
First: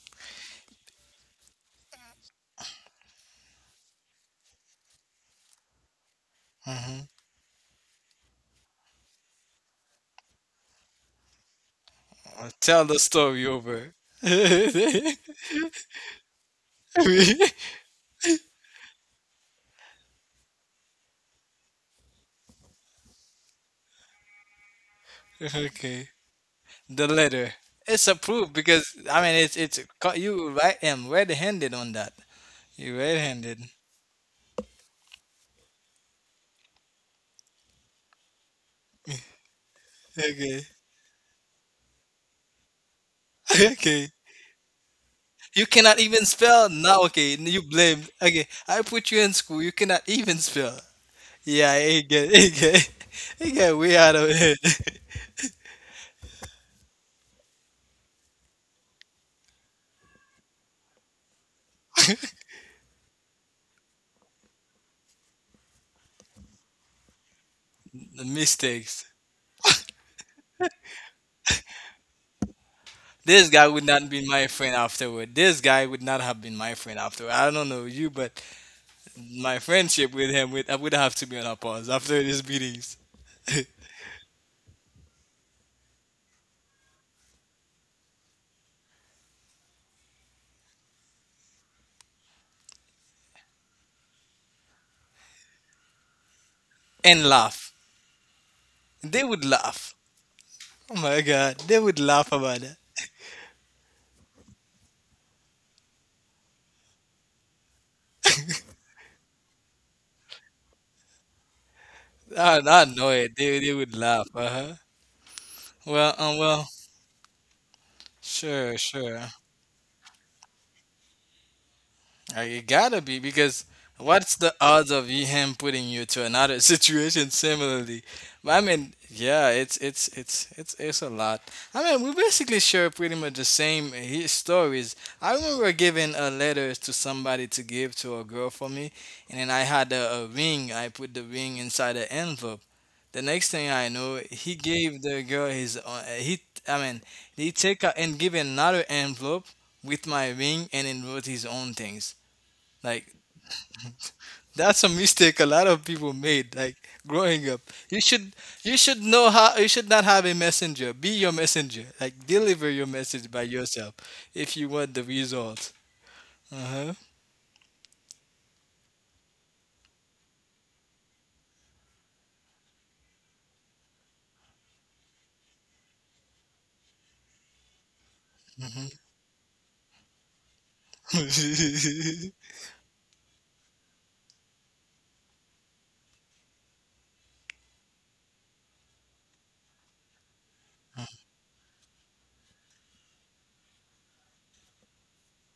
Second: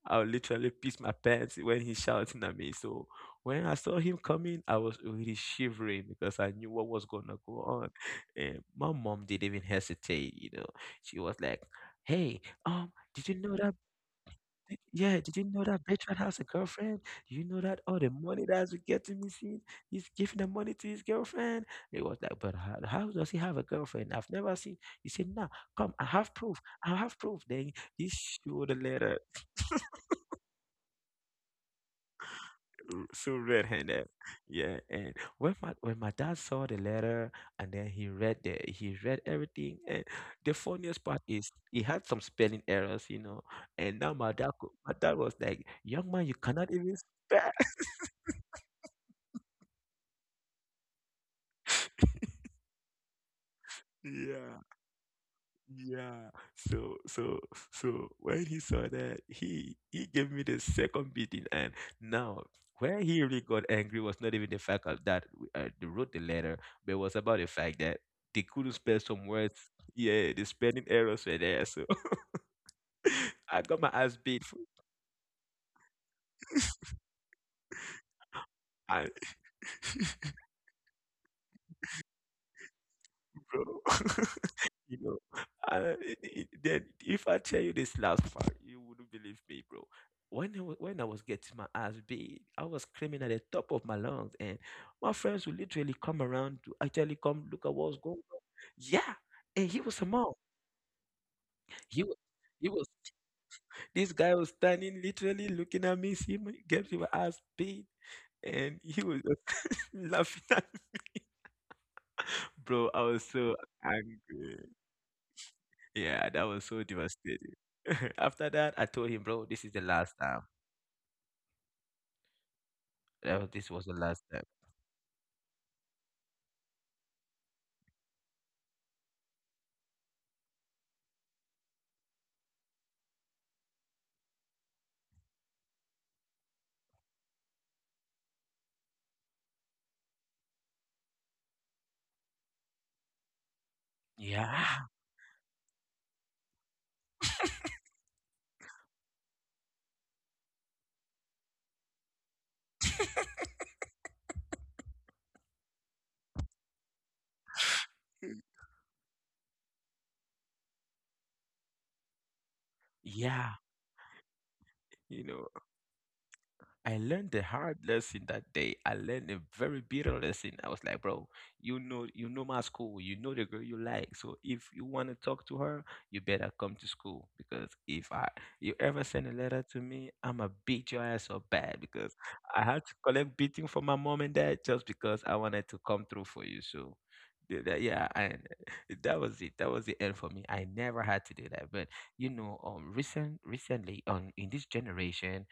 [SPEAKER 2] I would literally piss my pants when he shouting at me. So when I saw him coming, I was really shivering because I knew what was gonna go on. And my mom didn't even hesitate, you know. She was like, "Hey,
[SPEAKER 1] Tell
[SPEAKER 2] um,
[SPEAKER 1] the
[SPEAKER 2] did you
[SPEAKER 1] story
[SPEAKER 2] know that
[SPEAKER 1] over.
[SPEAKER 2] yeah, did you know that Bertrand has a girlfriend? Do you know that all the money that's getting missing, he's giving the money to his girlfriend?" It was like, "But how does he have a girlfriend? I've never seen." He said, "No, come, I
[SPEAKER 1] Okay.
[SPEAKER 2] have proof. I
[SPEAKER 1] The
[SPEAKER 2] have proof."
[SPEAKER 1] letter.
[SPEAKER 2] Then
[SPEAKER 1] It's
[SPEAKER 2] he
[SPEAKER 1] approved
[SPEAKER 2] showed the
[SPEAKER 1] because
[SPEAKER 2] letter.
[SPEAKER 1] you right am red-handed on that. You
[SPEAKER 2] So
[SPEAKER 1] red-handed.
[SPEAKER 2] red-handed. Yeah, and when my dad saw the letter and then he read everything. And the
[SPEAKER 1] Okay.
[SPEAKER 2] funniest part is he had some spelling errors, you know. And
[SPEAKER 1] Okay.
[SPEAKER 2] now my dad, my dad was
[SPEAKER 1] You
[SPEAKER 2] like,
[SPEAKER 1] cannot
[SPEAKER 2] "Young
[SPEAKER 1] even
[SPEAKER 2] man, you
[SPEAKER 1] spell
[SPEAKER 2] cannot even
[SPEAKER 1] now. Okay,
[SPEAKER 2] spell."
[SPEAKER 1] you blame. Okay, I put you in school. You cannot even spell. Yeah, it get it get way out of
[SPEAKER 2] Yeah,
[SPEAKER 1] it.
[SPEAKER 2] yeah. So, so, so when he saw that, he gave me the second beating. And now where he really got angry was not even the fact of that they wrote the letter, but it was about the fact that
[SPEAKER 1] The
[SPEAKER 2] they couldn't spell
[SPEAKER 1] mistakes.
[SPEAKER 2] some words. Yeah, the spelling errors were there, so
[SPEAKER 1] This
[SPEAKER 2] I
[SPEAKER 1] guy
[SPEAKER 2] got
[SPEAKER 1] would
[SPEAKER 2] my
[SPEAKER 1] not
[SPEAKER 2] ass
[SPEAKER 1] be
[SPEAKER 2] beat.
[SPEAKER 1] my friend afterward. This guy would not have been my friend afterward. I don't know you, but
[SPEAKER 2] I,
[SPEAKER 1] my friendship with him would. I would have to be on a pause after these meetings
[SPEAKER 2] bro. You know, uh, i- then if I tell you this last part, you wouldn't believe me, bro. When I, when I was getting my ass beat, I was screaming at the top of my lungs, and my friends would literally come around to actually
[SPEAKER 1] and
[SPEAKER 2] come look
[SPEAKER 1] laugh.
[SPEAKER 2] at what's going on. Yeah,
[SPEAKER 1] They would
[SPEAKER 2] and he
[SPEAKER 1] laugh.
[SPEAKER 2] was a mom.
[SPEAKER 1] Oh my God, they would
[SPEAKER 2] He was,
[SPEAKER 1] laugh about
[SPEAKER 2] he
[SPEAKER 1] it.
[SPEAKER 2] was. This guy was standing, literally looking at me, see me get my ass beat, and he was just laughing at me.
[SPEAKER 1] I
[SPEAKER 2] Bro, I
[SPEAKER 1] know
[SPEAKER 2] was
[SPEAKER 1] it.
[SPEAKER 2] so
[SPEAKER 1] They would laugh. Uh
[SPEAKER 2] angry.
[SPEAKER 1] huh. Well,
[SPEAKER 2] Yeah,
[SPEAKER 1] um,
[SPEAKER 2] that was
[SPEAKER 1] well,
[SPEAKER 2] so devastating. After that,
[SPEAKER 1] sure,
[SPEAKER 2] I told
[SPEAKER 1] sure.
[SPEAKER 2] him, bro, this is the last time.
[SPEAKER 1] You gotta be because
[SPEAKER 2] This was the last
[SPEAKER 1] what's
[SPEAKER 2] time.
[SPEAKER 1] the odds of him putting you to another situation similarly? But I mean, yeah, it's a lot. I mean, we basically share pretty much the same stories. I remember giving a letter to somebody to give to a girl for me, and then I had a ring. I put the ring inside the envelope. The next thing I know, he
[SPEAKER 2] Yeah,
[SPEAKER 1] gave the girl his. I mean, he take a, and give another envelope with my ring and then wrote his own things. Like that's a mistake a lot of people made. Like growing up, you should you should know how you should not have a messenger. Be your messenger. Like deliver your message by
[SPEAKER 2] yeah.
[SPEAKER 1] yourself if you want the
[SPEAKER 2] You know,
[SPEAKER 1] result. Uh
[SPEAKER 2] I learned the hard lesson that day. I learned a very bitter lesson. I was like, bro, you know my school. You know the girl you like. So if you want to talk to her, you better come to school, because if I— you ever send a letter to me, I'ma beat your
[SPEAKER 1] huh.
[SPEAKER 2] ass so bad because I had to collect beating from my mom and dad just because I wanted to come through for you. So. Yeah, and that was it. That was the end for me. I never had to do that. But you know, recently on in this generation,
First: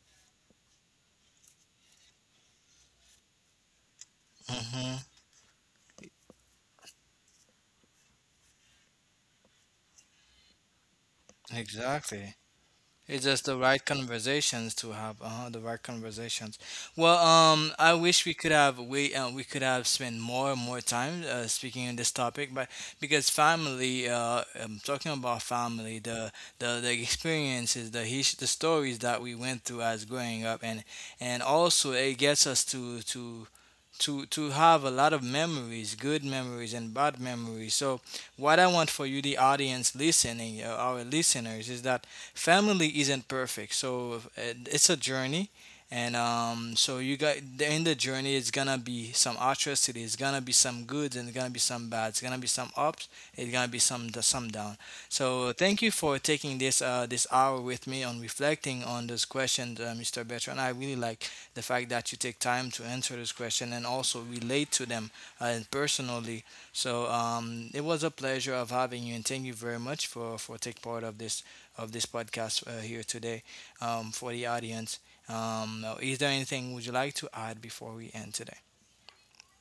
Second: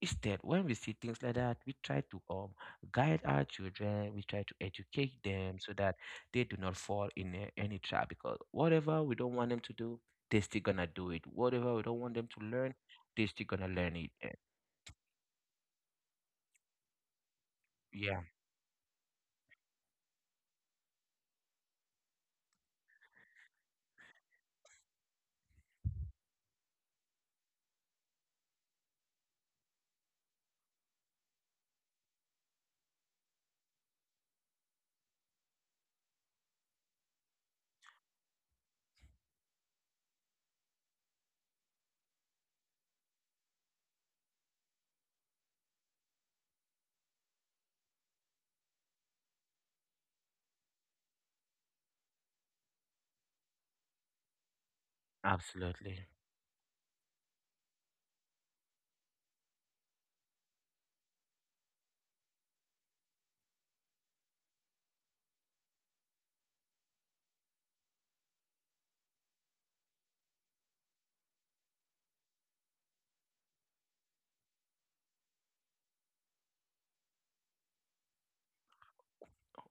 [SPEAKER 2] instead, when we see things like that, we try to guide our children, we try to educate them so that they do not fall in any trap, because whatever we don't want them to do, they're still gonna do it. Whatever we don't want them
[SPEAKER 1] Exactly.
[SPEAKER 2] to learn,
[SPEAKER 1] It's
[SPEAKER 2] they're
[SPEAKER 1] just
[SPEAKER 2] still
[SPEAKER 1] the
[SPEAKER 2] gonna
[SPEAKER 1] right
[SPEAKER 2] learn it. Eh,
[SPEAKER 1] conversations to have, the right conversations. Well, I
[SPEAKER 2] yeah,
[SPEAKER 1] wish we could have we could have spent more and more time speaking on this topic, but because family, I'm talking about family, the experiences, the stories that we went through as growing up, and also it gets us to have a lot of memories, good memories and bad memories. So what I want for you, the audience listening, our listeners, is that family isn't perfect, so it's a journey, and so you got in the journey, it's gonna be some atrocity, it's gonna be some good, and it's gonna be some bad, it's gonna be some ups, it's gonna be some down. So thank you
[SPEAKER 2] absolutely.
[SPEAKER 1] for taking this this hour with me on reflecting on this question, Mr. Bertrand. I really like the fact that you take time to answer this question and also relate to them personally. So it was a pleasure of having you, and thank you very much for take part of this podcast here today for the audience. Now, is there anything would you like to add before we end today?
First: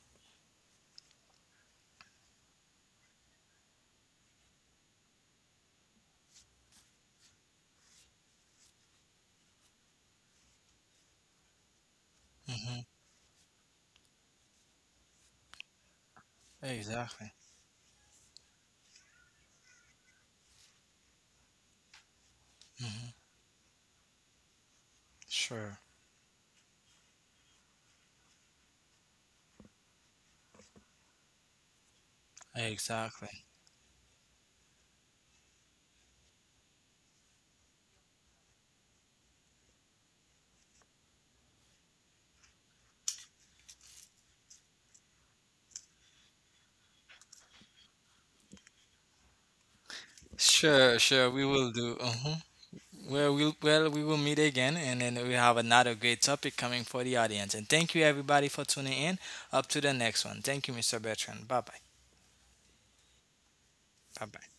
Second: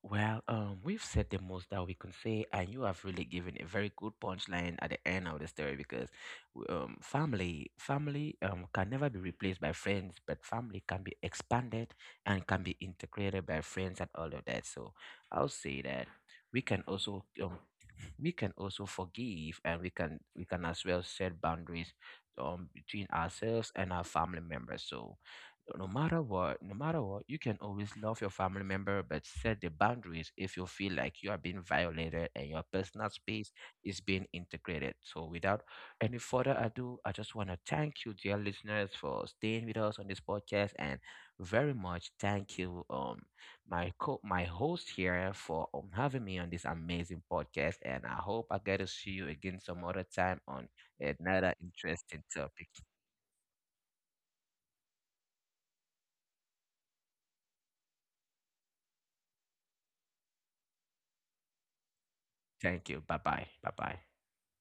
[SPEAKER 2] Well, we've said the most that we can say, and you have really given a very good punchline at the end of the story because family, family can never be replaced by friends, but family can be expanded and can be
[SPEAKER 1] Hmm.
[SPEAKER 2] integrated by friends and all of that. So I'll say that we can also
[SPEAKER 1] Exactly.
[SPEAKER 2] um, we can also forgive, and we can as well set boundaries between ourselves and our family members. So
[SPEAKER 1] Sure.
[SPEAKER 2] no matter what, no matter what, you can always love your family member, but set the boundaries if you feel like you are being violated and your personal
[SPEAKER 1] Exactly.
[SPEAKER 2] space is being integrated. So without any further ado, I just want to thank you, dear listeners, for staying with us on this podcast. And very much thank you, my host here, for having me on this amazing podcast. And I hope I get to see you again some other time on
[SPEAKER 1] Sure, sure, we
[SPEAKER 2] another
[SPEAKER 1] will do.
[SPEAKER 2] interesting
[SPEAKER 1] Uh-huh.
[SPEAKER 2] topic.
[SPEAKER 1] Well, we will meet again, and then we have another great topic coming for the audience. And thank you, everybody, for tuning in. Up to the next one. Thank you, Mr. Bertrand. Bye bye.
[SPEAKER 2] Thank you. Bye bye. Bye bye.
[SPEAKER 1] Bye bye.